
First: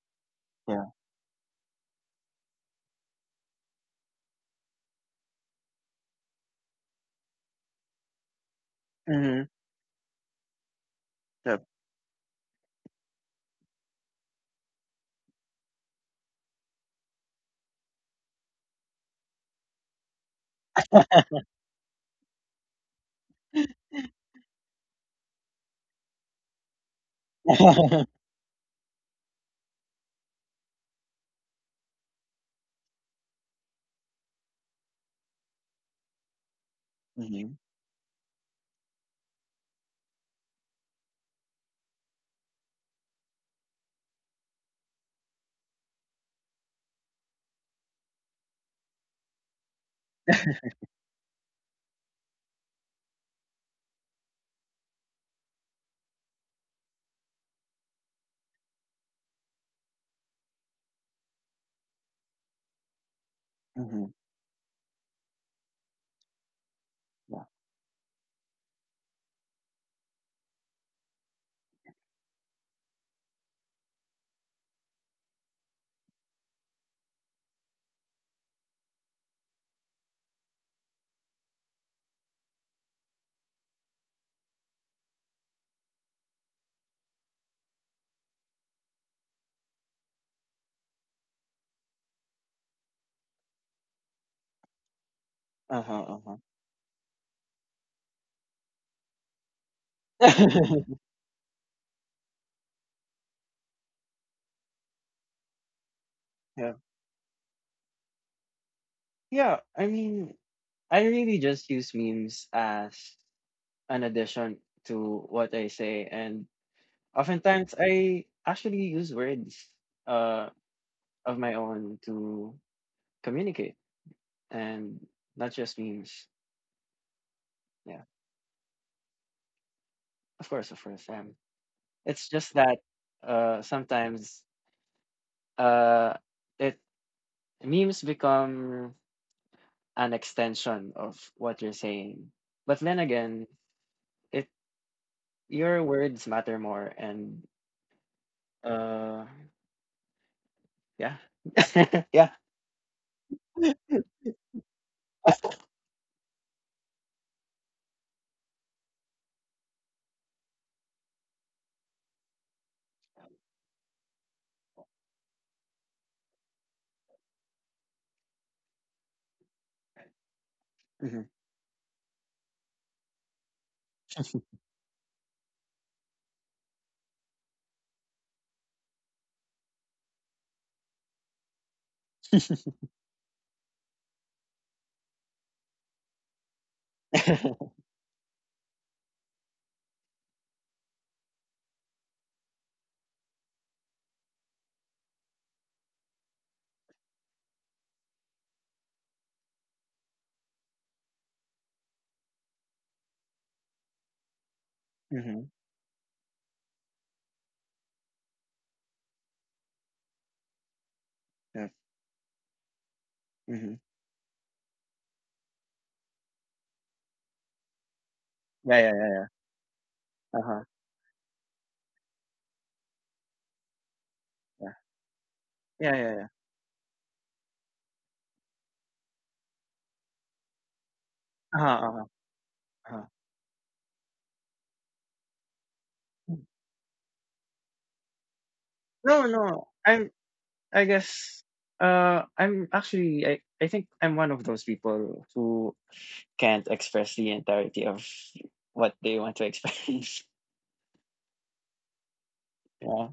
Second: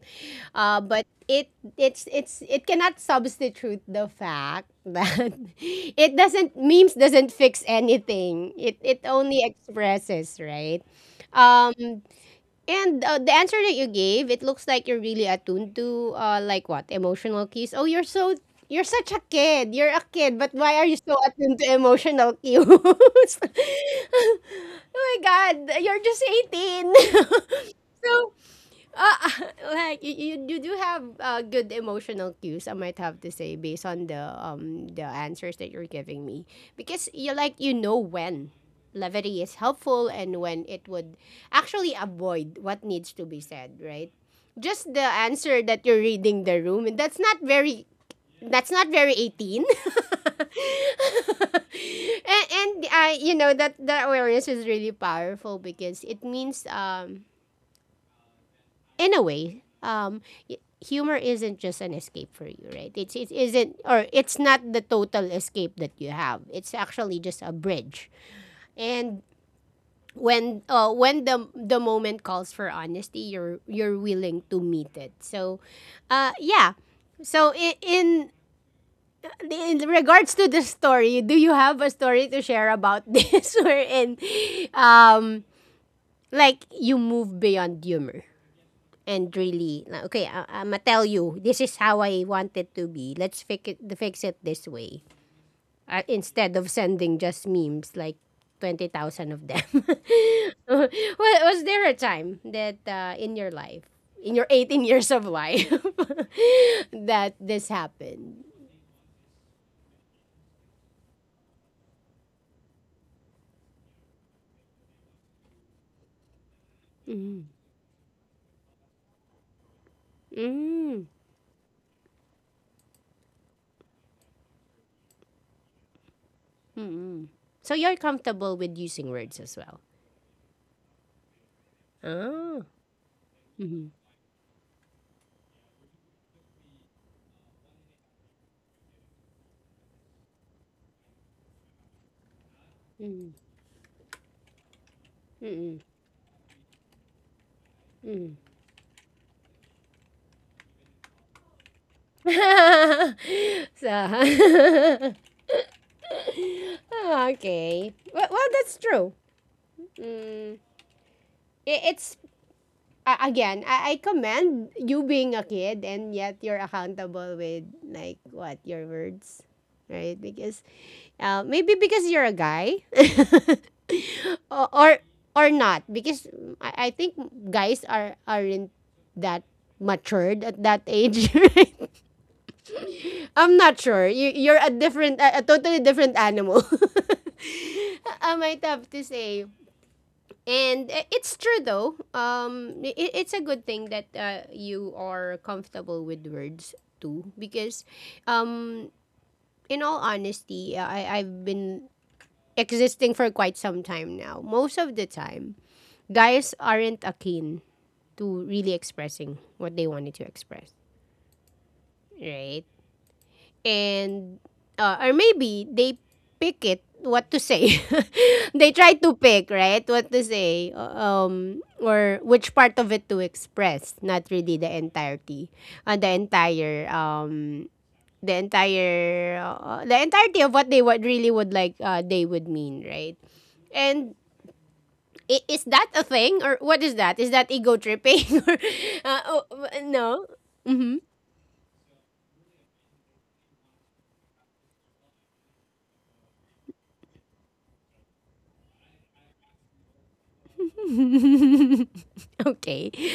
Yeah, But it it's it cannot substitute the fact that it doesn't, memes doesn't fix anything. It only mhm, expresses, right? yep. Um, and the answer that you gave, it looks like you're really attuned to, like, what, emotional cues. Oh, you're so, you're such a kid. You're a kid, but why are you so attuned to emotional cues? Oh my god, you're just 18. So uh, like you do have good emotional cues, I might have to say, based on the answers that you're giving me, because you like, Mhm, you know when levity is helpful and when it would actually avoid what needs to be said. Right? Just the answer that you're reading the room, and that's not very, that's not very 18. and, and you know that that awareness is really powerful because it means, um, in a way, y- humor isn't just an escape for you, right? It's, it isn't, or mhm, it's not the total escape that you have. It's actually just yeah. a bridge. And when the moment calls for honesty, you're willing to meet it. So, yeah. So in regards to the story, do you have a story to share about this wherein um, like you move beyond humor, and really like, okay, I, i'ma tell you, this is how I want it to be, let's fix it this way, Uh-huh, uh-huh. instead of sending just memes like 20,000 of them? Was there a time that in your life, in your 18 years of life, Yeah. that this happened? Yeah, I mean, I really just use memes as an addition to what I say, and Mm. oftentimes I actually use words uh Mm. of my own to communicate and not just memes. Mm-mm. So you're Yeah, comfortable with using words as well. of course, of course. It's just Oh. that Mm-hmm. sometimes uh it memes become an extension of what you're saying. But then again, it Mm-hmm. your words matter more and Mm-hmm. uh yeah. Yeah. Hmm. So ah, okay. Well, well, that's true. It's again, I commend you, being a kid and yet you're accountable with like what your words, right? Because maybe because you're a guy, or, or or not, because I think guys are aren't that matured at that age, right? I'm not sure. You, you're a different, a totally different animal. Am, I might have to say. And it's true though. It it's a good thing that you are comfortable with words too, because, um, in all honesty, I've been existing for quite some time now. Most of the Hmm. time, guys aren't akin to really expressing what they wanted to express, Yeah. right? Hmm. And or maybe they pick it what to say they Yeah, yeah, try to yeah. pick right what to Uh-huh. say, um, or which part of it to express, not really the Yeah. entirety, Yeah, the yeah, yeah. entire, the entire, the entirety of what they would really would Uh-huh, like, uh-huh, they would mean, uh-huh. right? And is that a thing, or what is that, is that ego tripping or No, oh, no. No. I Mm-hmm. guess I'm actually I think I'm one of those people who can't express the entirety of what they want to express. Okay. Yeah.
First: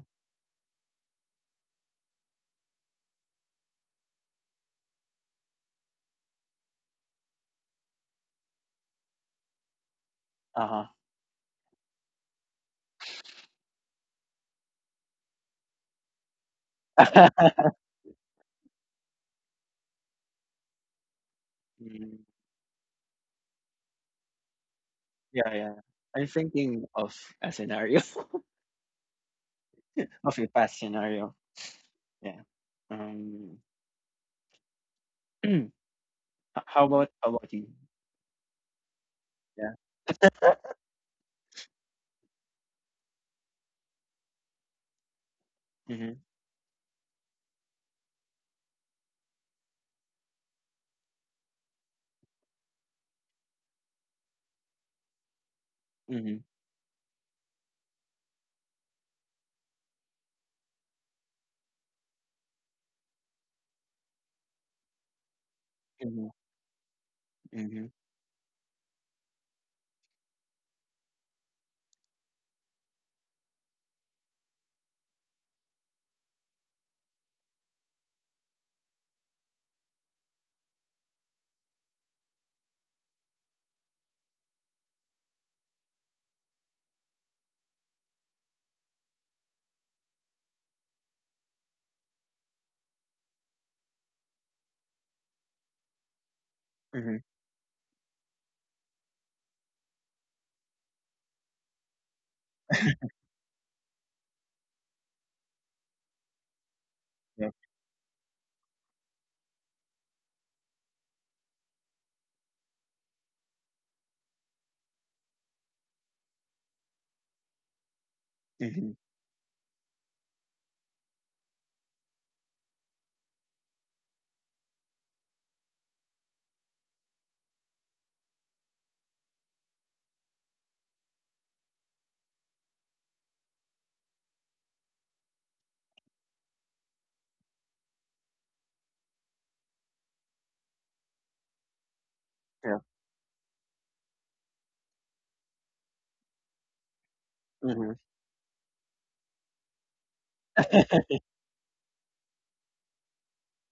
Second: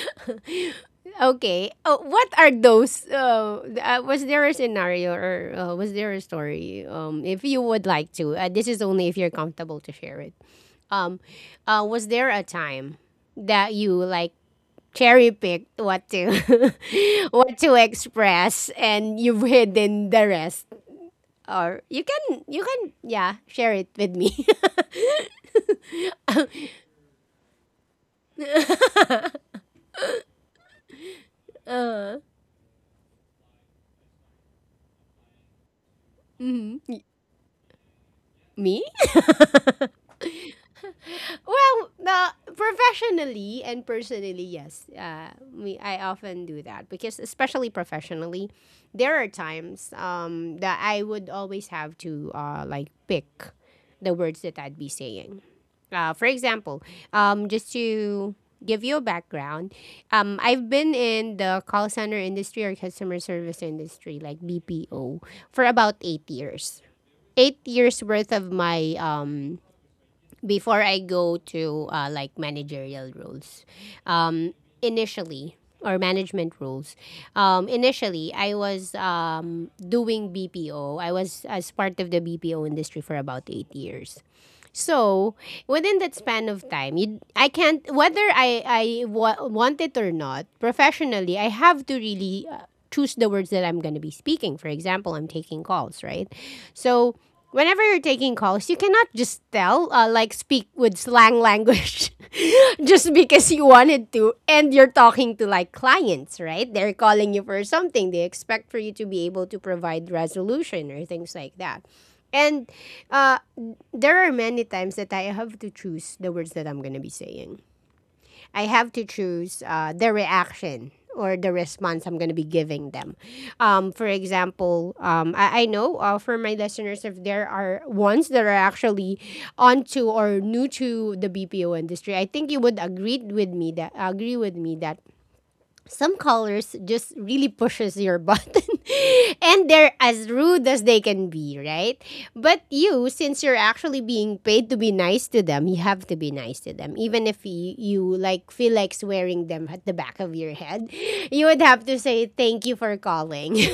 Okay. Oh, what are those? Was there a scenario, or was there a story? If you would like to, this is only if you're comfortable to share it. Uh-huh. Um, was there a time that you like cherry picked what to what to express and you've hidden the rest? Or you Mm, can, you can, yeah, share it with me. yeah, yeah. I'm thinking of a scenario, of a past scenario. Yeah. Um. h- How about how about you? Me? Yeah. Well, the professionally and personally, yes. We I Mhm. often do that because, especially professionally, there are times, that I would always have to, like pick the words that I'd be saying. For Mhm. example, just to give you a background, I've been in the call center industry or customer service industry, like BPO, for about Mhm. 8 years. Eight Mhm. years worth of my, before I go to, like managerial roles, um, initially, or management roles, initially I was, doing BPO. I was as part of the BPO industry for about 8 years. So, within that span of time, you, I can't, whether I wa- want it or not, professionally, I have to really, choose the words that I'm going to be speaking. For example, I'm taking calls, right? So, Mhm. whenever you're taking calls, you cannot just tell, like, speak with slang language just because you wanted to, and you're talking to, like, clients, right? They're calling you Yeah. for something. They expect for you to be able to provide resolution or things like that. And uh, there are many times that I have to choose the words that I'm going to be saying. I have Mhm. to choose the reaction or the response I'm going to be giving them. For example, I know for my listeners, if there are ones that are actually onto or new to the BPO industry, I think you would agree with me that some callers just really pushes your button and they're as rude as they can be, right? But Yeah. you, since you're actually being paid to be nice to them, you have to be nice to them, even if you, Mhm. you like feel like swearing them at the back of your head. You would have to say thank you for calling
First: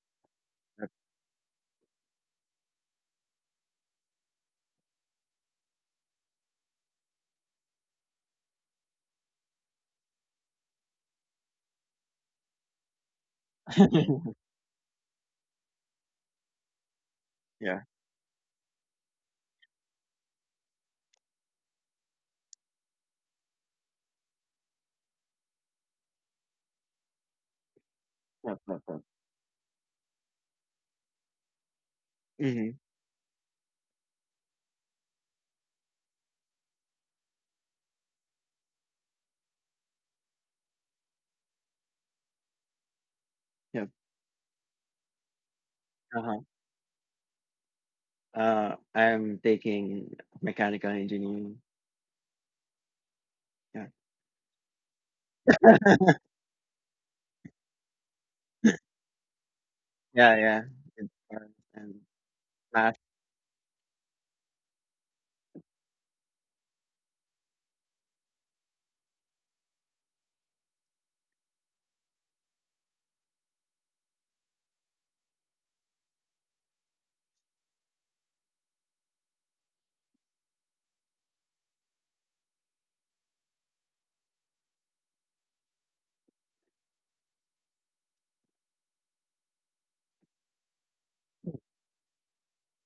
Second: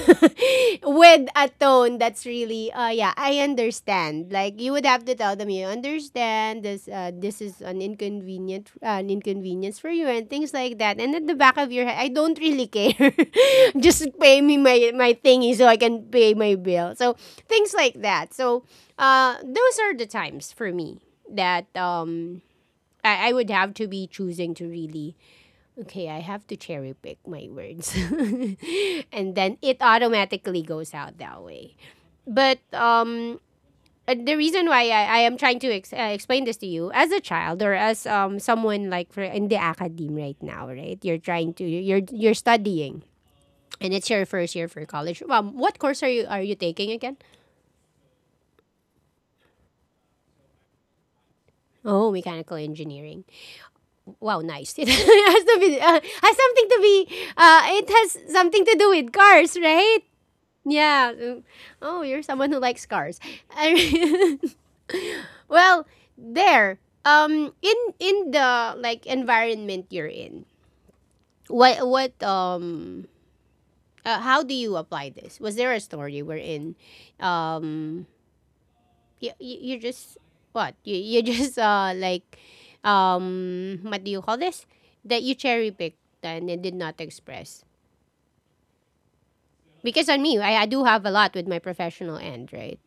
with a tone that's really yeah, I understand. Like, you would have to tell them you understand this is an inconvenient an inconvenience for you and things like that. And at the back of your head, I don't really care. Just pay me my thingy so I can pay my bill. So things yeah. like that. So those are the times for me that I would have to be choosing to really, okay, I have to cherry pick my words. Yep. Yep. Yep. And then it automatically goes out that way. But Mhm. The reason why I am trying to explain this to you, as a child or as someone like, for, in the academe right now, right? You're trying to, you're studying, Yep. and it's your first year for college. What course are Uh you huh. are you taking again? I'm taking mechanical engineering. Oh, mechanical engineering. Yeah. Wow, nice. It has to be has something to be it has something to do with cars, right? yeah. Yeah. It's Yeah. hard and Oh, you're someone who likes math. cars. Well, there. In the like environment you're in, what how do you apply this? Was there a story wherein, um, you just what you just like, what do you call this? That you cherry picked and then did not express. Because on me, I do have a lot with my professional end, right?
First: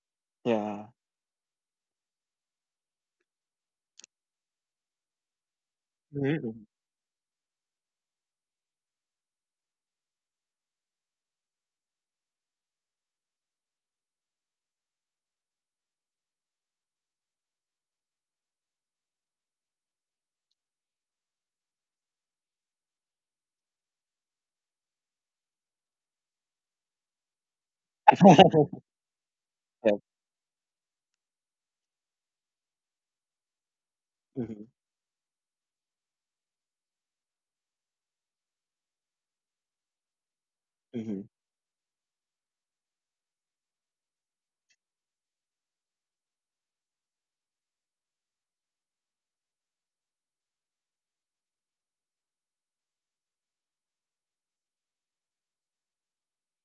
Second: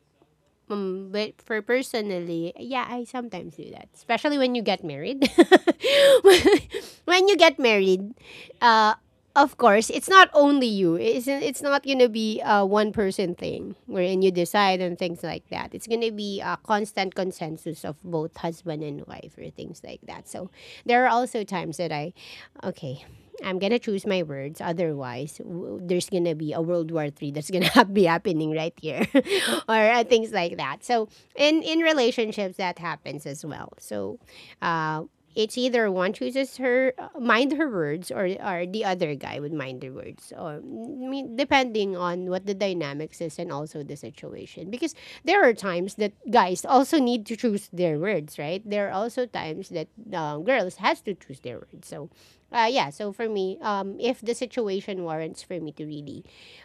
Yeah. But for personally, yeah, I sometimes do that. Especially when you get married. Mm-hmm. When you get married, uh, of course, it's not only you. It's not going to be a one person thing wherein you decide and things like that. It's going to be a constant consensus of both husband and wife or things like that. So there are also times that I, okay, I'm gonna choose my words. Otherwise, there's gonna be a World War Three that's gonna be happening right here, or yep. Things like that. So, in relationships, that happens as well. So, Mm-hmm. uh, it's either one chooses her mind her words, or the other guy would mind their words. Or I mean, depending on what the dynamics is and also the situation. Because there are times that guys also need to choose their words, right? There are also times that girls has to choose their words. So yeah, so for me, if the situation warrants for me to really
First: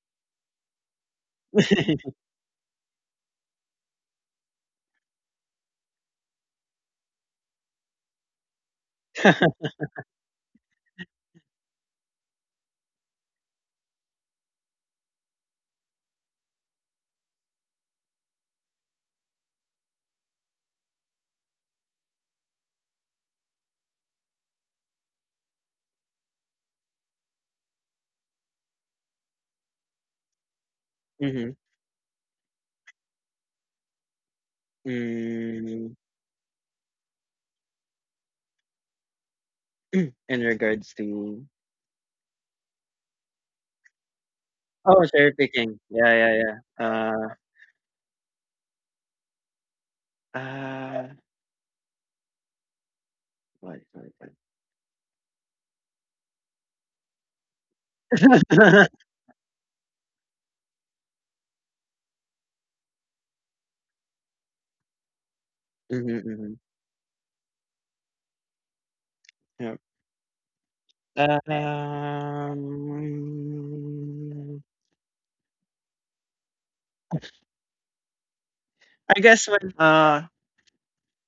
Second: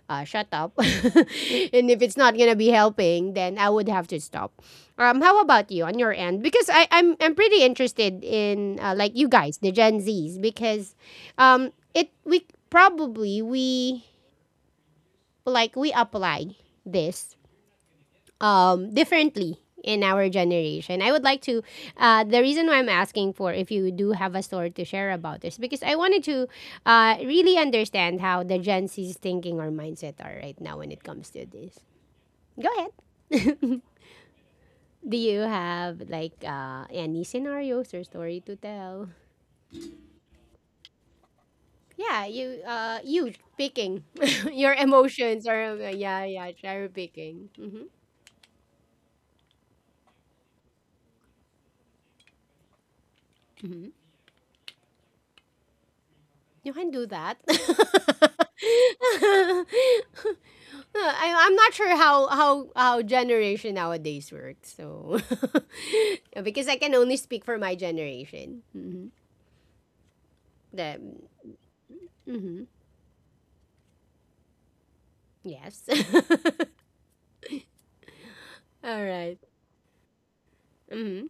shut up, and Mm-hmm. if it's not gonna be helping, then I would have to stop. How about you on your end? Because I'm pretty interested in like you guys, the Gen Zs, because it, we probably we like, we apply this differently in our generation. I would like to. The reason why I'm asking for, if you do have a story to share about this, because I wanted to really understand how the Gen Z's thinking or mindset are right now when it comes to Mhm, this. Go ahead. Do you hmm, have like any scenarios or story to tell? in regards to Yeah, you picking your oh, cherry emotions, or picking. Yeah, yeah, yeah, yeah, yeah. cherry picking. Hmm. uh, what, what? You can do that. No, I, I'm not sure how how generation nowadays works. So Mhm, yeah, mhm. because I can only speak for my generation. Mm-hmm. Yep. The mm-hmm. Um, Yes. All I right. guess Mm-hmm.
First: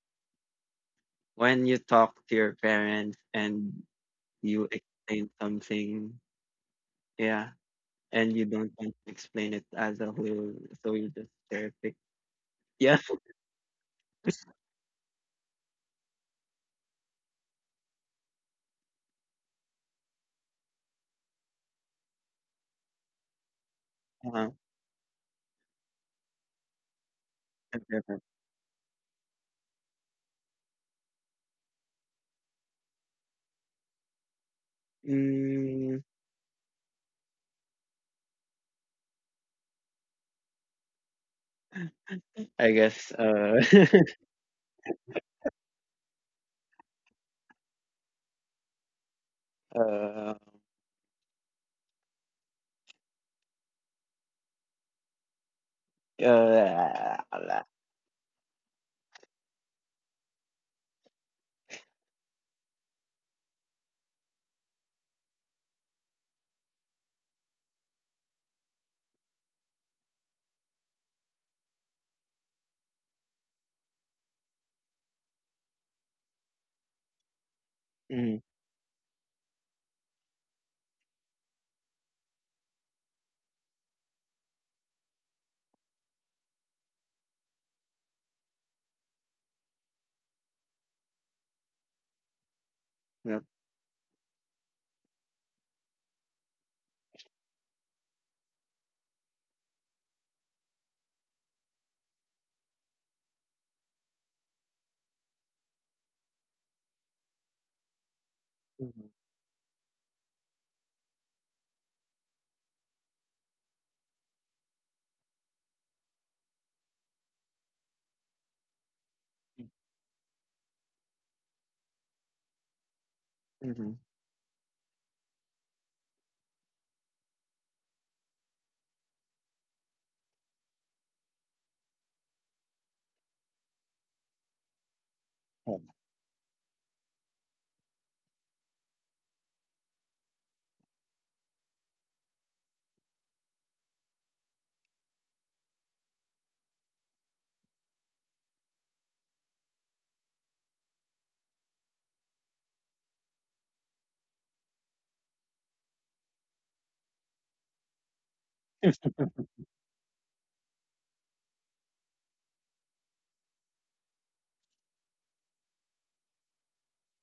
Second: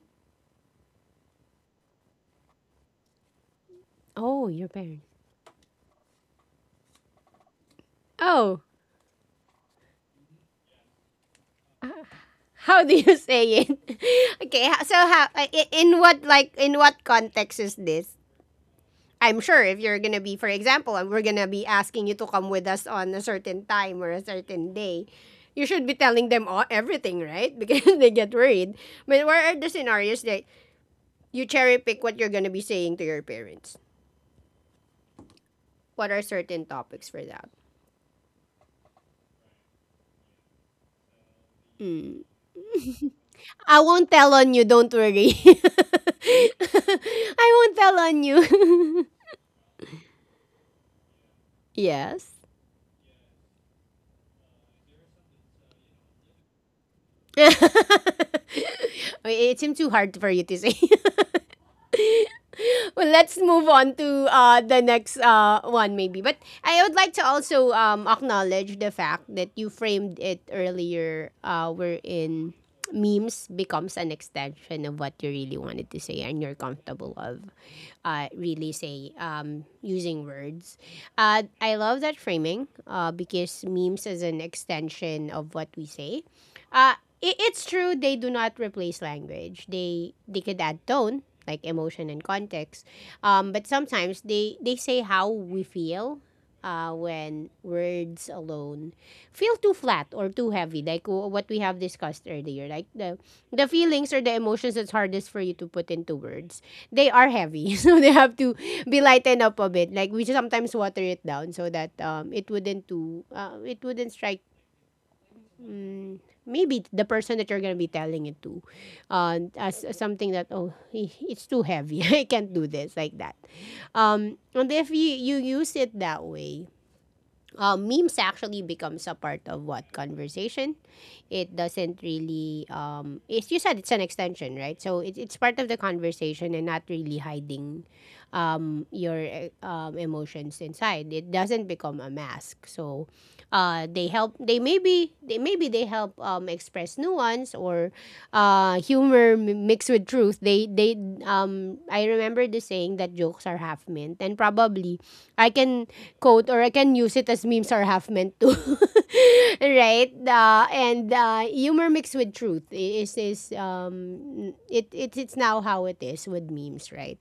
when you talk to your parents and Oh, you your parents. explain something, yeah, and you Oh, don't want to explain it as a whole, so you just cherry uh, pick. how do Yeah. you say it? Okay. So how, in what, like, in what context is this? I'm sure if you're gonna be, for example, we're gonna be asking you to come with us on a certain time or a Uh-huh. certain day, you should be telling them all, everything, right? That's Because they different. get worried. But what are the scenarios that you cherry pick what you're gonna be saying to your parents? Mm, What are certain topics for that? I guess I won't tell on you, don't worry. I won't tell on you. Uh, Yes. uh, Wait, la- it seemed too hard for you to say. Well, let's move on to the next one, maybe. But I would like to also acknowledge the fact that you framed it earlier, wherein memes becomes an extension of what you really wanted to say and you're comfortable of mhm, really say using words. I love that framing because memes is an extension of what we say uh, it's true. They do not replace language. They could add tone, like emotion and context. yep, But sometimes they say how we feel. When words alone feel too flat or too heavy, like what we have discussed earlier, like the feelings or the emotions that's hardest for you to put into words, they are heavy, so they have to be mhm, lightened up a bit. Like, we sometimes water it down so that it wouldn't too it wouldn't strike maybe the person that you're gonna be telling it to, as something that, oh, eh, it's too heavy, I can't do this like that. mm, mhm, And if you use it that way, memes actually becomes a part of what conversation. It doesn't really it's, you said it's an extension, right? So it's part of the yep, conversation and not really hiding your emotions inside. It doesn't become a mask. So they help. They maybe they help express nuance or humor mixed with truth. They I remember the saying that jokes are half meant, and probably I can quote, or I can use it as memes are half meant too. Right, and humor mixed with truth is it's now how it is with memes, right?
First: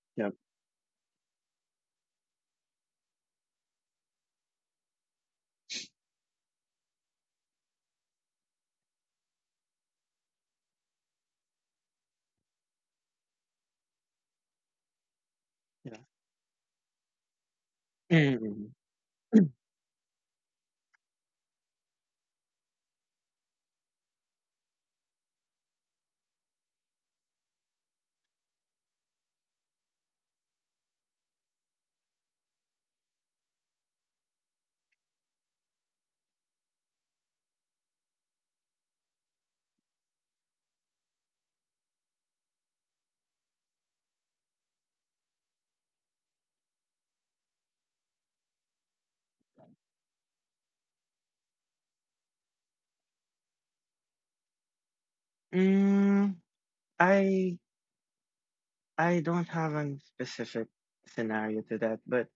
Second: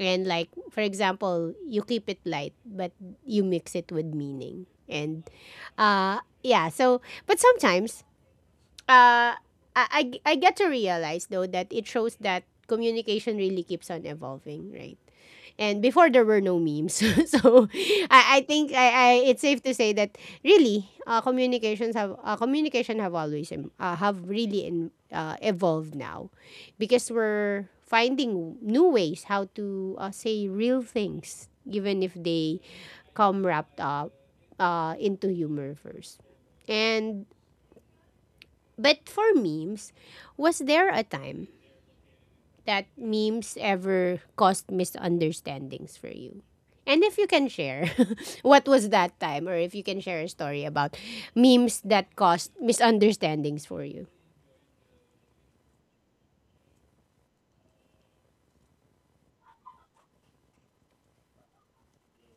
And yep, like, for example, you keep it light, but you mix it with meaning. And yeah, so, but sometimes uh, I get to realize though that it shows that communication really keeps on evolving, right? And yeah. before there were no memes, so I Mm, think I it's safe to say that really communication have always have really evolved now, because we're finding new ways how to say real things, even if they come wrapped up into humor first. And but for memes, was there a time that memes ever caused misunderstandings for you? And if you can share, what was that time? Or if you can share a story about memes that caused misunderstandings for you? mm, I I don't have a specific scenario to that, but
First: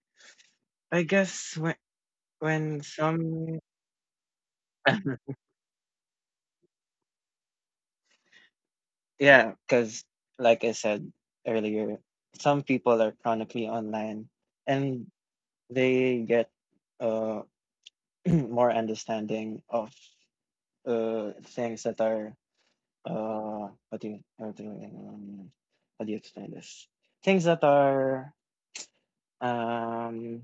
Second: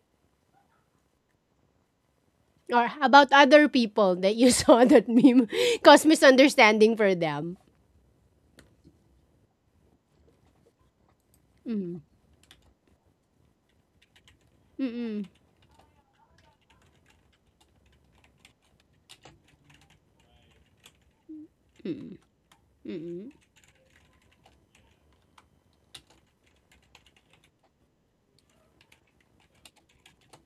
I guess when Or about some other people that you saw that meme caused misunderstanding for them? yeah, because like I said earlier, Mm. some people are chronically online and Mm-mm. they get uh more understanding of things that Mm-mm. are Mm-mm. uh how do you how do you, um, how do you explain this? Things that are um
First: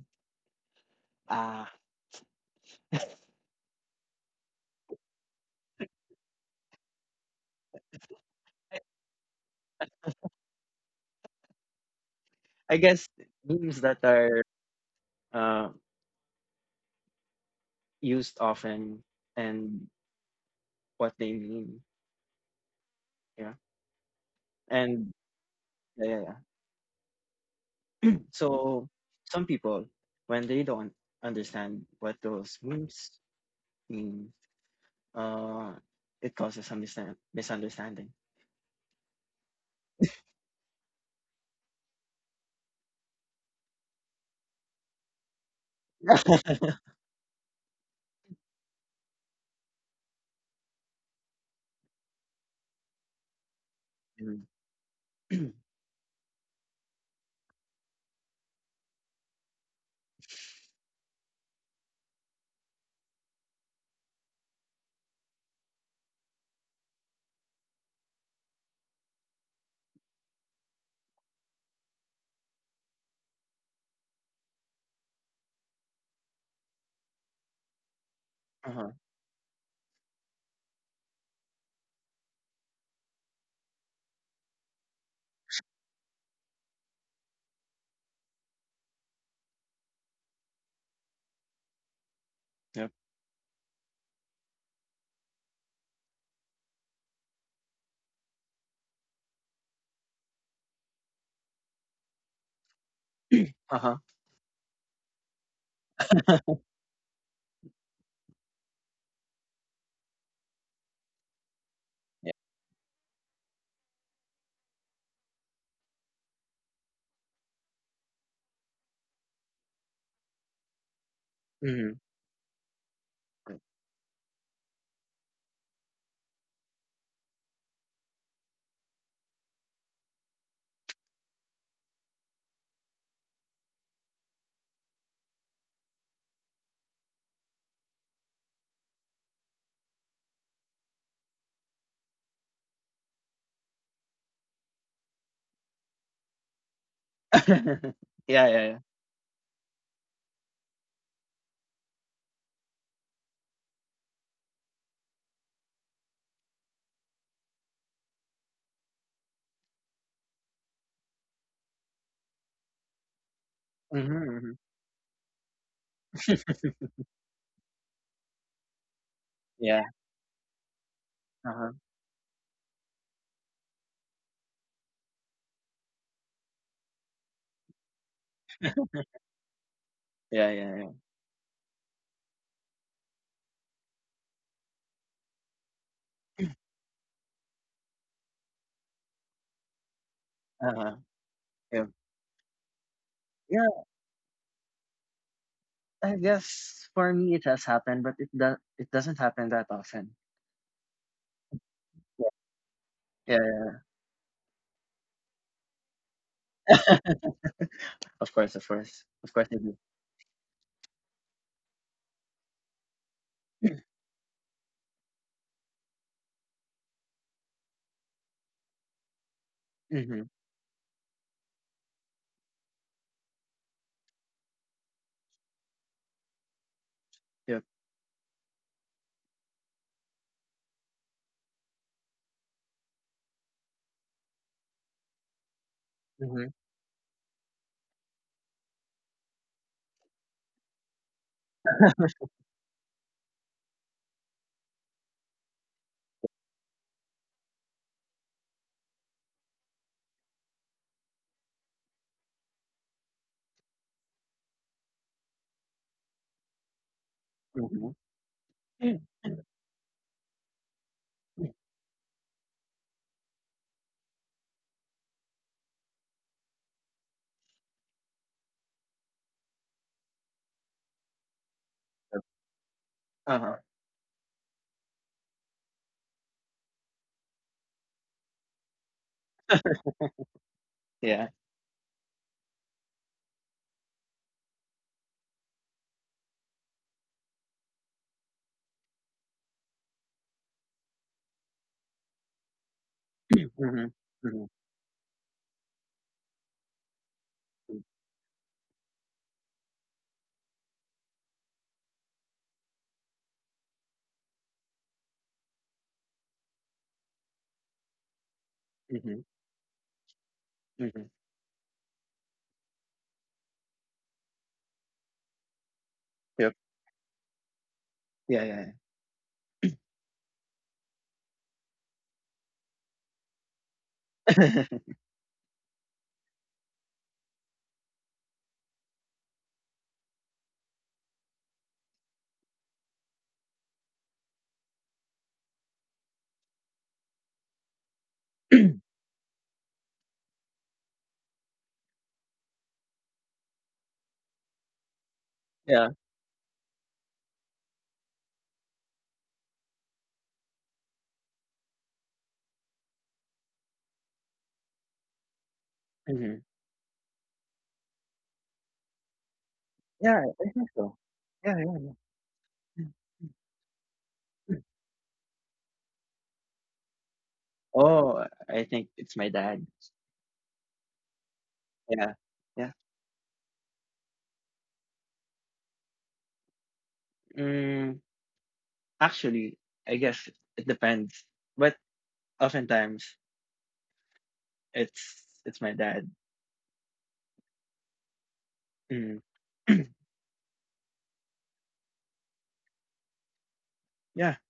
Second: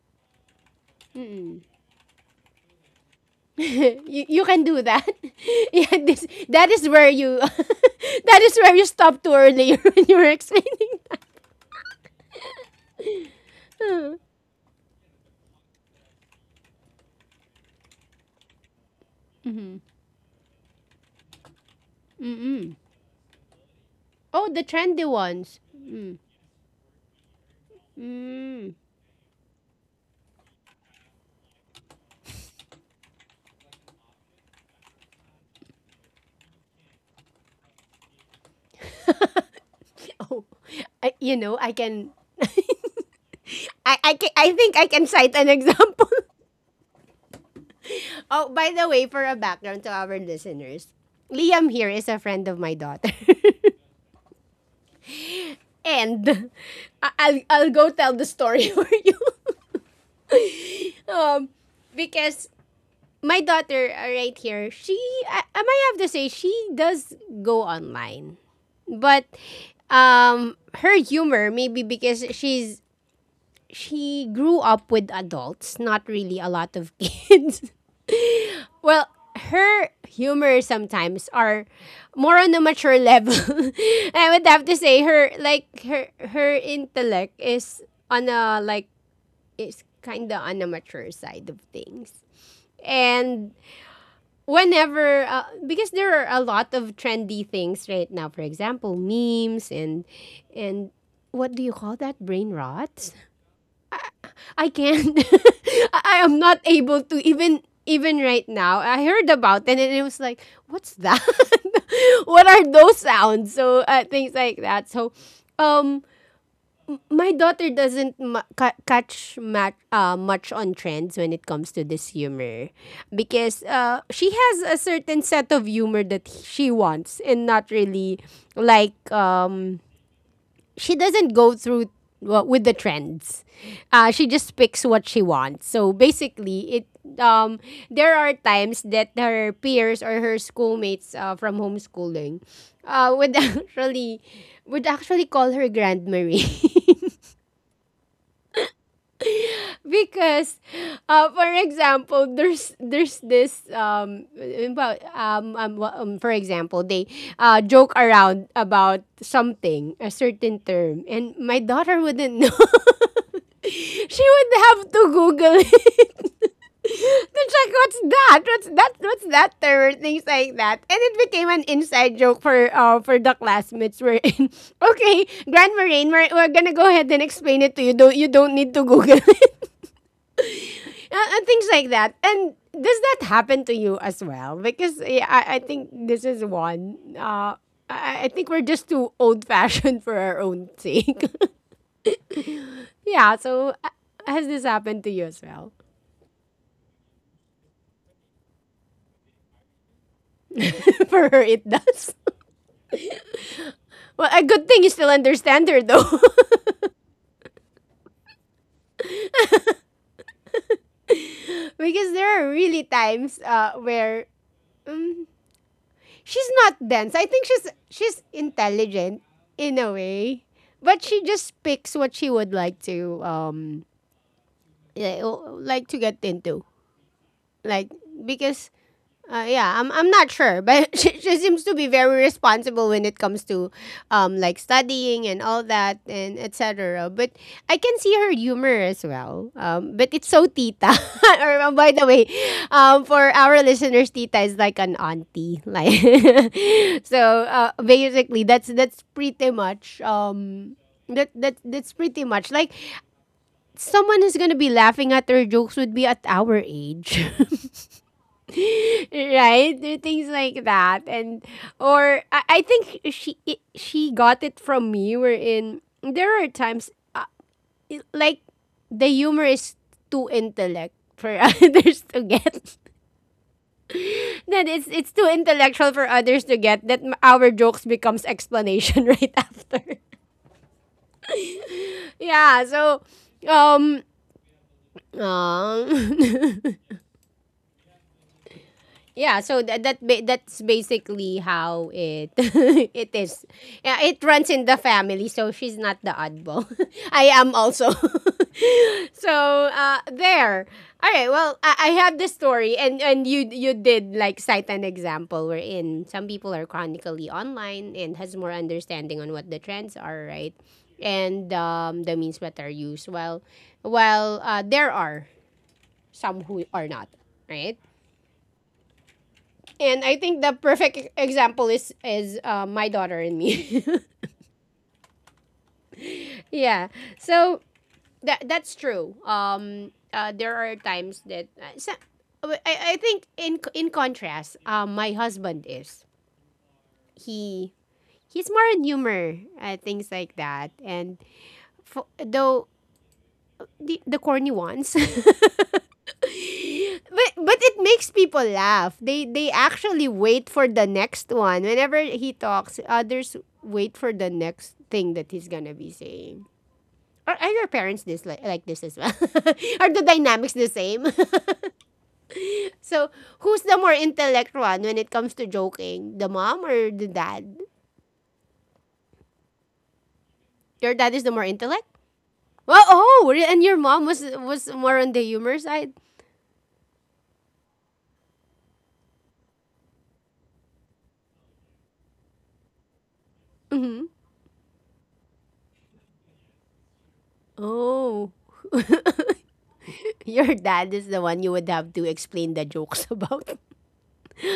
uh You can do that. Yeah, this, that is where you that is where I you stopped too early when you were explaining. I guess memes that are uh, used often and what they mean. Yeah. Oh, the trendy And ones. yeah, yeah, yeah. Mm. So some people when they don't understand what those memes mean, uh it causes some misunderstanding. Oh, I, you know, I can. I think I can cite an example. Oh, by the way, for a background to our listeners, Liam here is a friend of my daughter. Mhm. And I'll go tell the story for you. Um, because my daughter right here, she, I might have to say, she does go online. But her humor, maybe because she grew up with adults, not really a lot of kids. Uh-huh. Well, her humor sometimes are more on a mature level. I would have to say her, like, her intellect is on a like, it's kind of on a mature side of things. Yep. And whenever because there are a lot of trendy things right now, for example, memes and what do you call that, brain rot? Uh-huh. I can't. I am not able to even, even right now. I heard about it and it was like, what's that? Yeah. What are those sounds? So things like that. So, um, my daughter doesn't catch much on trends when it comes to Hmm. this humor because she has a certain set of humor that she wants and not really like she doesn't go through well with the trends. She just picks what she wants. So basically, it um there are times that her peers or her schoolmates from homeschooling would actually would actually call her Grand Marie. Yeah, yeah, yeah. Because for example, there's this for example, they joke around about something, a certain term, and my daughter wouldn't know. She Mhm, mhm. would have to Google it to check what's that, what's that Yeah, term, things like that. And it became an uh-huh. inside joke for the classmates we're in. Okay, Grand Marine, we're gonna go ahead and explain it to you. Don't, you don't need to Google it, Yeah, yeah, yeah. And things like that. And does that happen to you as well? Because yeah, I think this is one. I think we're just too old fashioned for our own Uh-huh. sake. Yeah. yeah. So Yeah, uh, has this happened to you as well? I guess for me it has happened, but it does it doesn't happen that often. for her, it does. Yeah. Yeah, yeah. Well, a good thing you still understand her though, Of course, of course. Of course I do. because there are really times where she's not dense. I think she's intelligent in a Mhm. way, but she just picks what she would like to yeah, like to get into, Yep. like because yeah, I'm not sure, but she seems to be very responsible when it comes to, like studying and all that and Mhm. etc. But I can see her humor as well. But it's so tita. or by the way, for our listeners, tita is like an auntie. Like, so basically, that's pretty much. That's pretty much like someone who's gonna be laughing at her jokes would be at our age. Mhm. Yeah. right? There are things like that, and or I think she got it from me. Wherein there are times like the humor is too intellect for others to Yep. get. Uh-huh. That it's too intellectual for others to get that our jokes becomes explanation right after. Yeah. Yeah, so um um Yeah, so that's basically how it it is. Mhm. Yeah, it runs Mhm. in the family, so she's not the oddball. I am Mm. also. so there. All right. Well, I have the story, and you did like cite an example wherein some people are chronically online and has more understanding Mhm. on what the trends are, right? Mhm. And the means that are used. Well, there are some Yep. who are not, right? Yeah, yeah, yeah. And I think the perfect example is my daughter and me. yeah. So that's true. There are times that so, I think in contrast, my husband is he he's more on humor, things like that, and for, though the corny ones. Yeah. But it makes people laugh. They actually wait for the next one. Whenever he talks, others wait for the next thing that he's gonna be Mhm. saying. Are your parents this like this as well? are the Yeah, dynamics I the think so. same? Yeah, yeah, yeah. so who's the more intellect Mm. one when it comes to joking? The mom or the dad? Oh, I think it's my dad. Your dad is the more intellect. Yeah, yeah. Well, oh, and your mom was more on the humor side. Mm, actually, I guess it depends, but oftentimes Mm-hmm. It's my dad. Oh. Mm. Your dad is the one you would have to explain the jokes about. yeah.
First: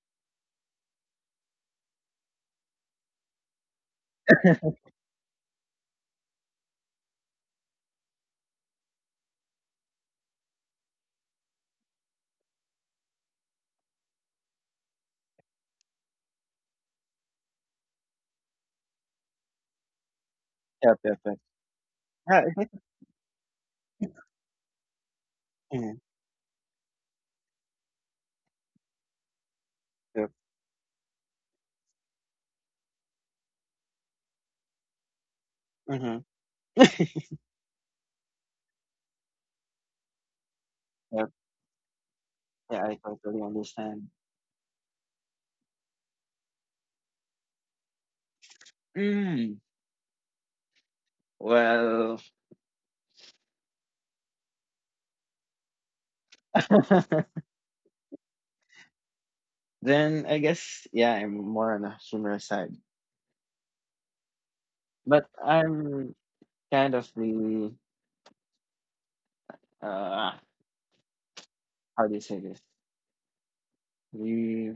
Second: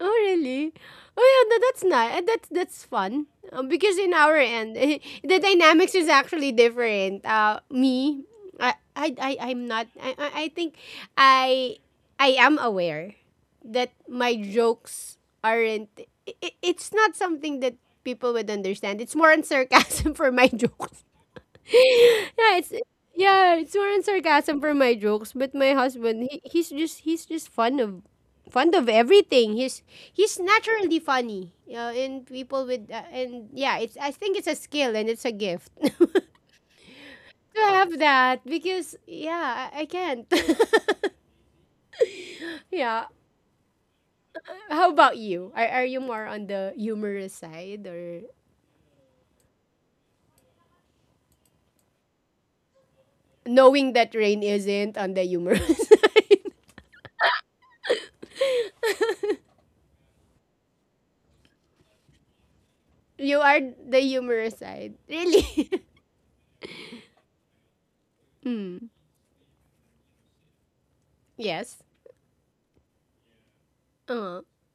Oh really? Oh yeah, that's nice. That's fun. Because in our end, the dynamics is actually different. Me, I'm not. I think, I, I am aware that my jokes aren't. It's not something that people would understand. It's more on sarcasm for my Yep, jokes. yep, yep. Yeah, I yeah, it's think- yeah, it's more in sarcasm for my jokes, but my mm, husband, he's just fun of fond of everything. He's yep. he's naturally funny. You know, and people with and yeah, it's I think it's a skill and it's a gift Hmm. to have that because yeah, I can't. Yep. Yeah, I yeah. totally understand. How about you? Are you more on the humorous side or Mm. Well, knowing that rain isn't on the humorous side? then I guess yeah, I'm more on a humorous side, You are the humorous side. but Really? I'm kind of the Hmm. uh, Yes. how do you say this? uh The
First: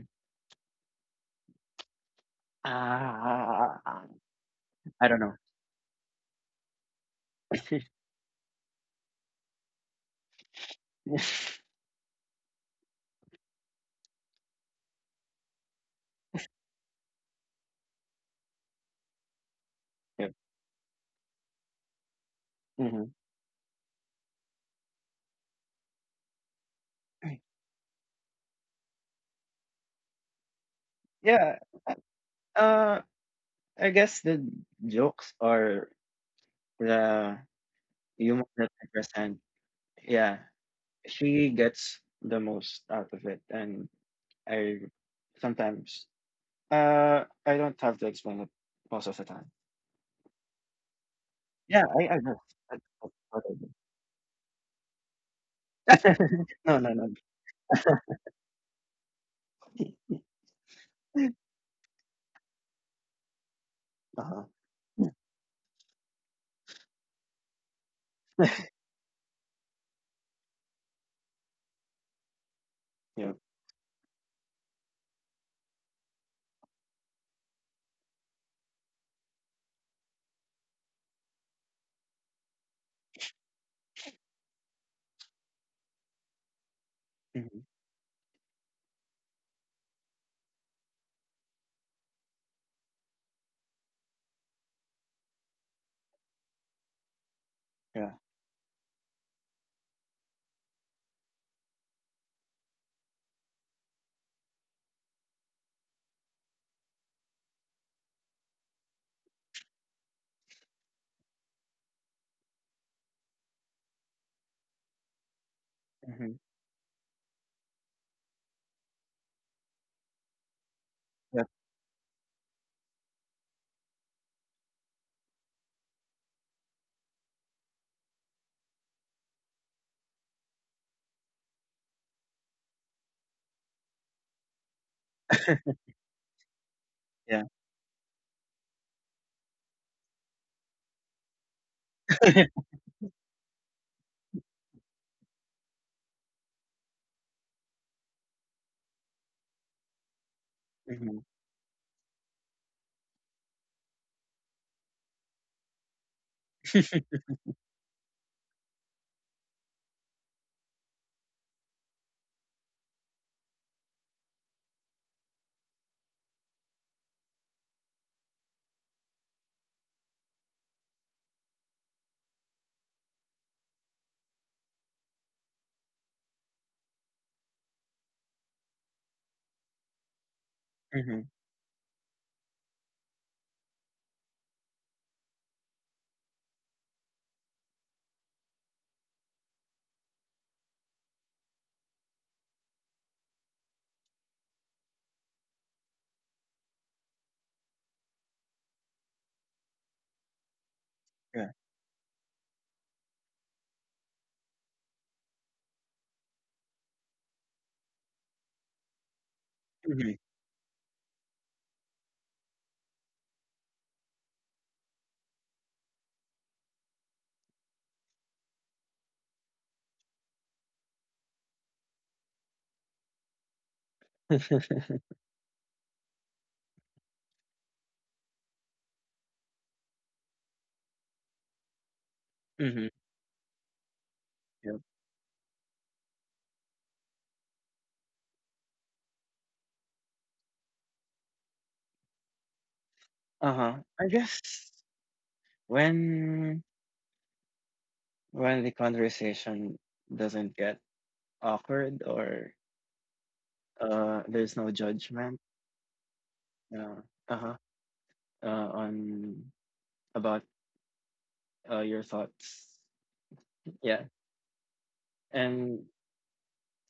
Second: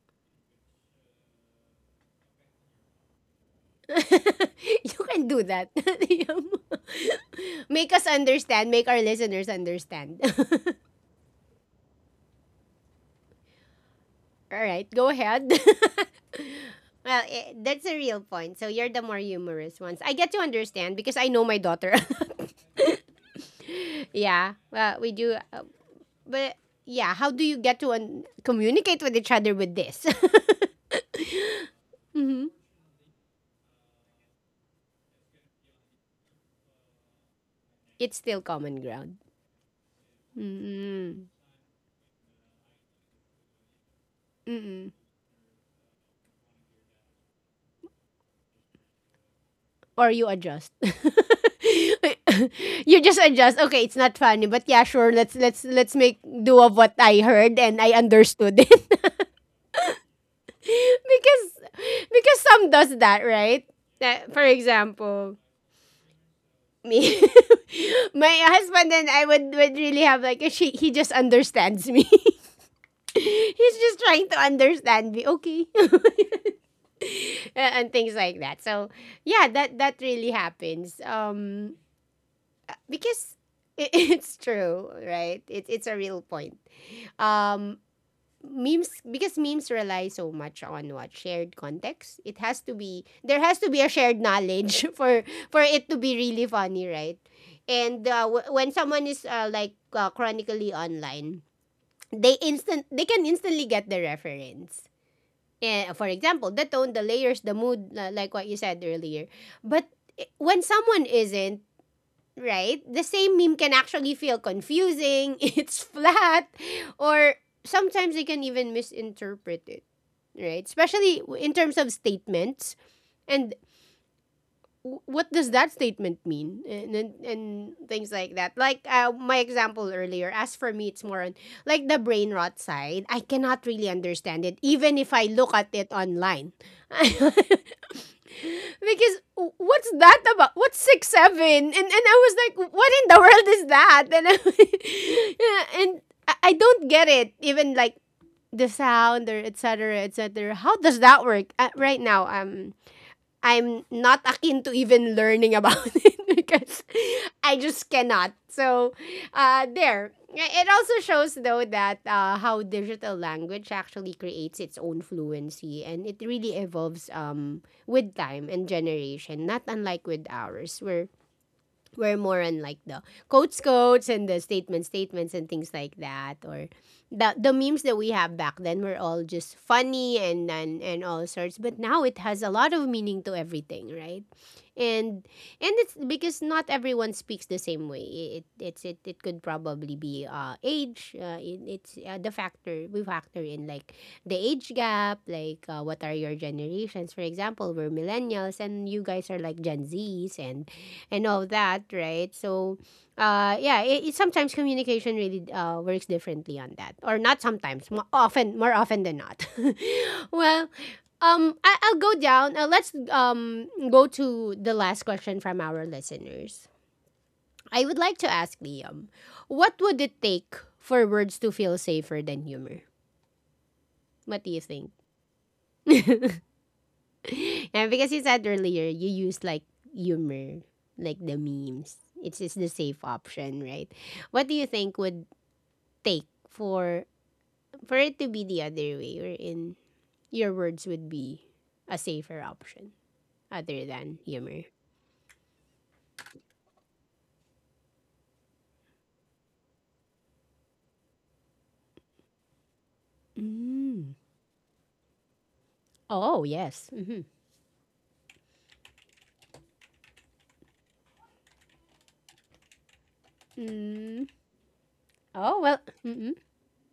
you I can don't do that. make us understand. Make our listeners understand. know. All right, go ahead. well, that's a real point. So you're the more humorous ones. I get Yep. to understand because I know my daughter. Mhm. yeah. Well, we do. But yeah, how do you get to communicate with each other with this? Yeah, Mhm. uh, I guess the jokes are the It's still humor that common I ground. present, yeah, Mm-mm. she gets the most out of it, and I Mm-mm. sometimes I don't have to explain it most of the time. or you adjust. Yeah, I guess that's you just what I adjust. do. Okay, it's not funny, but yeah, sure. Let's make do No, of no, what no. I heard and I understood it because some does that, right? Like, Uh-huh. for example, me, my husband and I would really have like a she. He just understands me. Yeah. He's just trying to understand me. Okay, and things like that. So yeah, that really happens. Because it's true, right? It's a real point. Hmm. Um, memes because memes rely so much on what shared context. It has to be there has to be a shared knowledge for it to be really funny, right? And Yeah. When someone is like chronically online, they can instantly get the reference. For example, the tone, the layers, the mood, like what you said earlier. But when someone isn't, right? The same meme can actually feel confusing, it's Hmm. flat, or sometimes they can even misinterpret it, right? Especially Yep. in terms of statements and what does that statement mean and things like that like my example earlier as for me it's more on like the brain rot side I cannot really understand it even if I look at it online because Yeah. What's that about what's 6 7 and I was like what in the world is that and yeah, and I don't get it even like the sound or etc cetera, etc cetera. How does Hmm. that work right now I'm not akin to even learning about it because I just cannot. So, there. It also shows, though, that how digital language actually creates its own fluency and it really evolves with time and generation, not unlike with ours, where we're more on like the quotes quotes and the statements, statements and things like that or the memes that we have back then were all just funny and all Hmm. sorts but now it has a lot of meaning to everything right and it's because not everyone speaks the same way. It could probably be age. It's the factor we factor in like the age gap, like what are your generations? For example, we're millennials, and you guys are like Gen Zs and all Yeah. that, right? So, yeah, it sometimes communication really works differently on that, or not sometimes, often more often than not. Hmm. well, I'll go down. Let's go to the last question from our listeners. I would like to ask Liam, what would it take for words to feel safer than humor? What do you think? yeah, because you said earlier you use like humor, like the memes. It's the Hmm. safe option, right? What do you Yep. think would take for it to be the other way, or in your words would be a safer option Uh-huh. other I than guess humor? when when the conversation doesn't get awkward or Mm. There's no judgment Oh, yes. uh Mhm. uh-huh on about your thoughts yeah Mm. Oh, well. and Mm-mm.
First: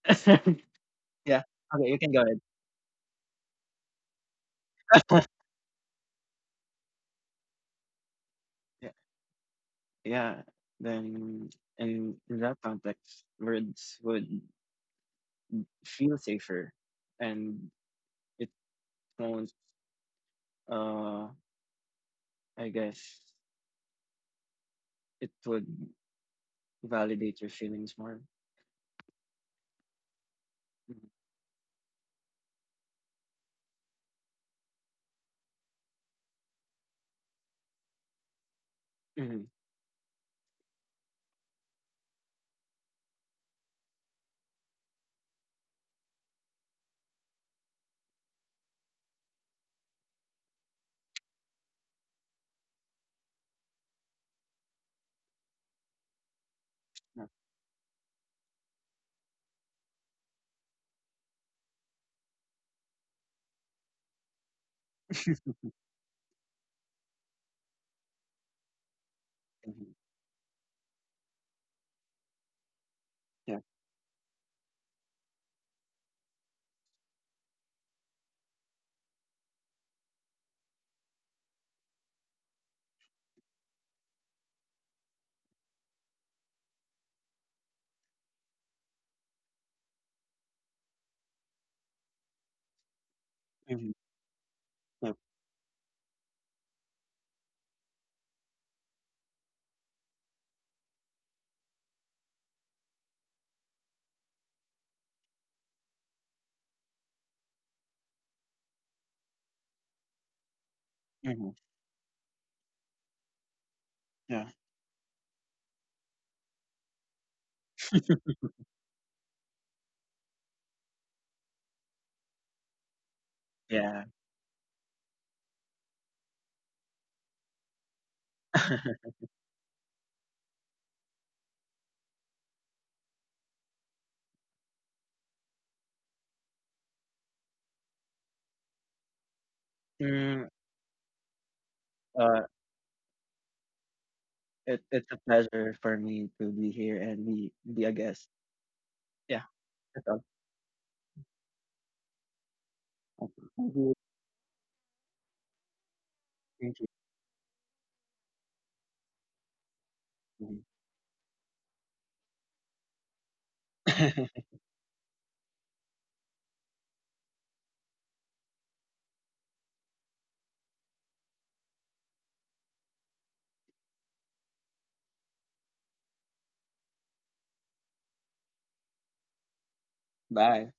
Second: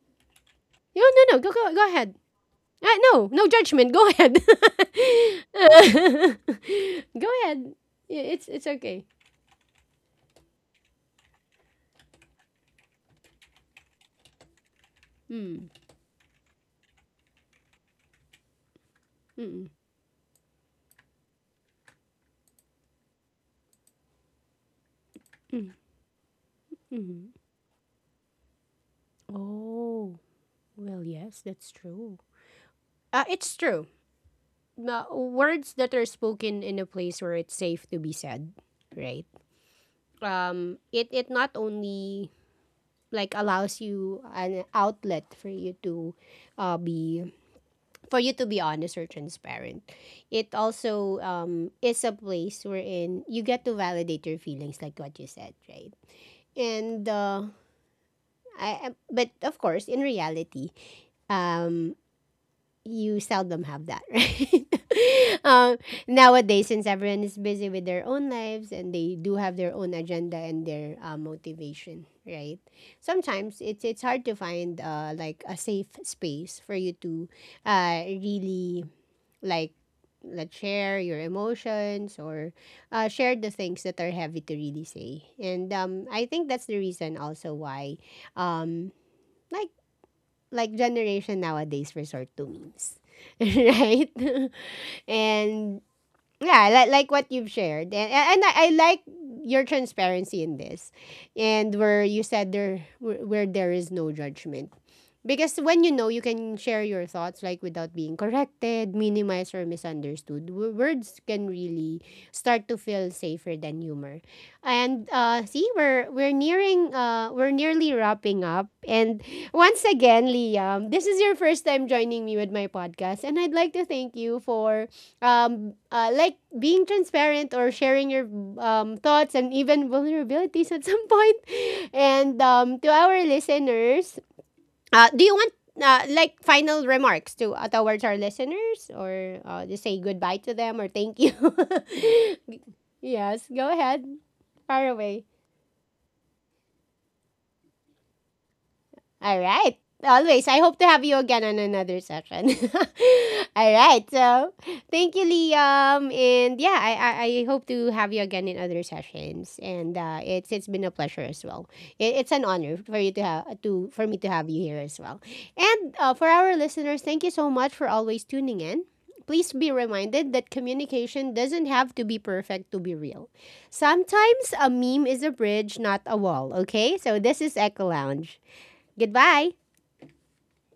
No, no, no. yeah Go, go, go okay you can ahead. go ahead Ah, no, no judgment. Go ahead. Uh, go ahead. Yeah, it's yeah okay. yeah then in that context words would Mm. feel safer and it won't Mm-mm. uh I guess it would Mm. Mm-hmm. validate your feelings more. Oh, well, yes, that's true. It's true. Words that are spoken in a place where it's safe to be said, right? Mhm. It not only like allows you an outlet for you to be for you to be honest or transparent. It also is a place wherein you get to validate your feelings, like what you said, right? And Yeah. But of course, in reality, um, you seldom have that, right? um, nowadays, since everyone is busy with their own lives and they do have their Mhm. own agenda and their motivation, right? Yeah. Sometimes it's hard to find like a safe space for you to really like let's share your emotions or share the things that are heavy to really say and I think that's the reason also why um, like like generation nowadays resort to memes Mhm. right Yep. and yeah, like what you've shared, and I like your transparency in this, and where you said there where there is no judgment, because when you know you can share your thoughts like without being corrected, minimized or misunderstood. Words can Mhm. really start to feel safer than humor, Yeah. and see we're nearly wrapping up, and once again, Liam, this is your first time joining me with my podcast, and I'd like to Yeah. thank you for like being transparent or sharing your thoughts and even vulnerabilities at some point and to our listeners do you want like final remarks to towards our listeners or just say goodbye Mm, to them or thank you uh, yes go ahead far it's a away pleasure for me to be here and be a guest. Yeah. All right. That's all. Always. I hope to have you again on another session. Thank All you. right. So thank you, Liam. And yeah, Thank you. I hope to have you again in other sessions. And it's Mhm. it's been a pleasure as well. It's an honor for you to have to for me to have you here as well. And for our listeners, thank you so much for always tuning in. Please be reminded that communication doesn't have to be perfect to be real. Sometimes a meme is a bridge, not a wall, okay? So this is Echo Lounge. Goodbye. Bye.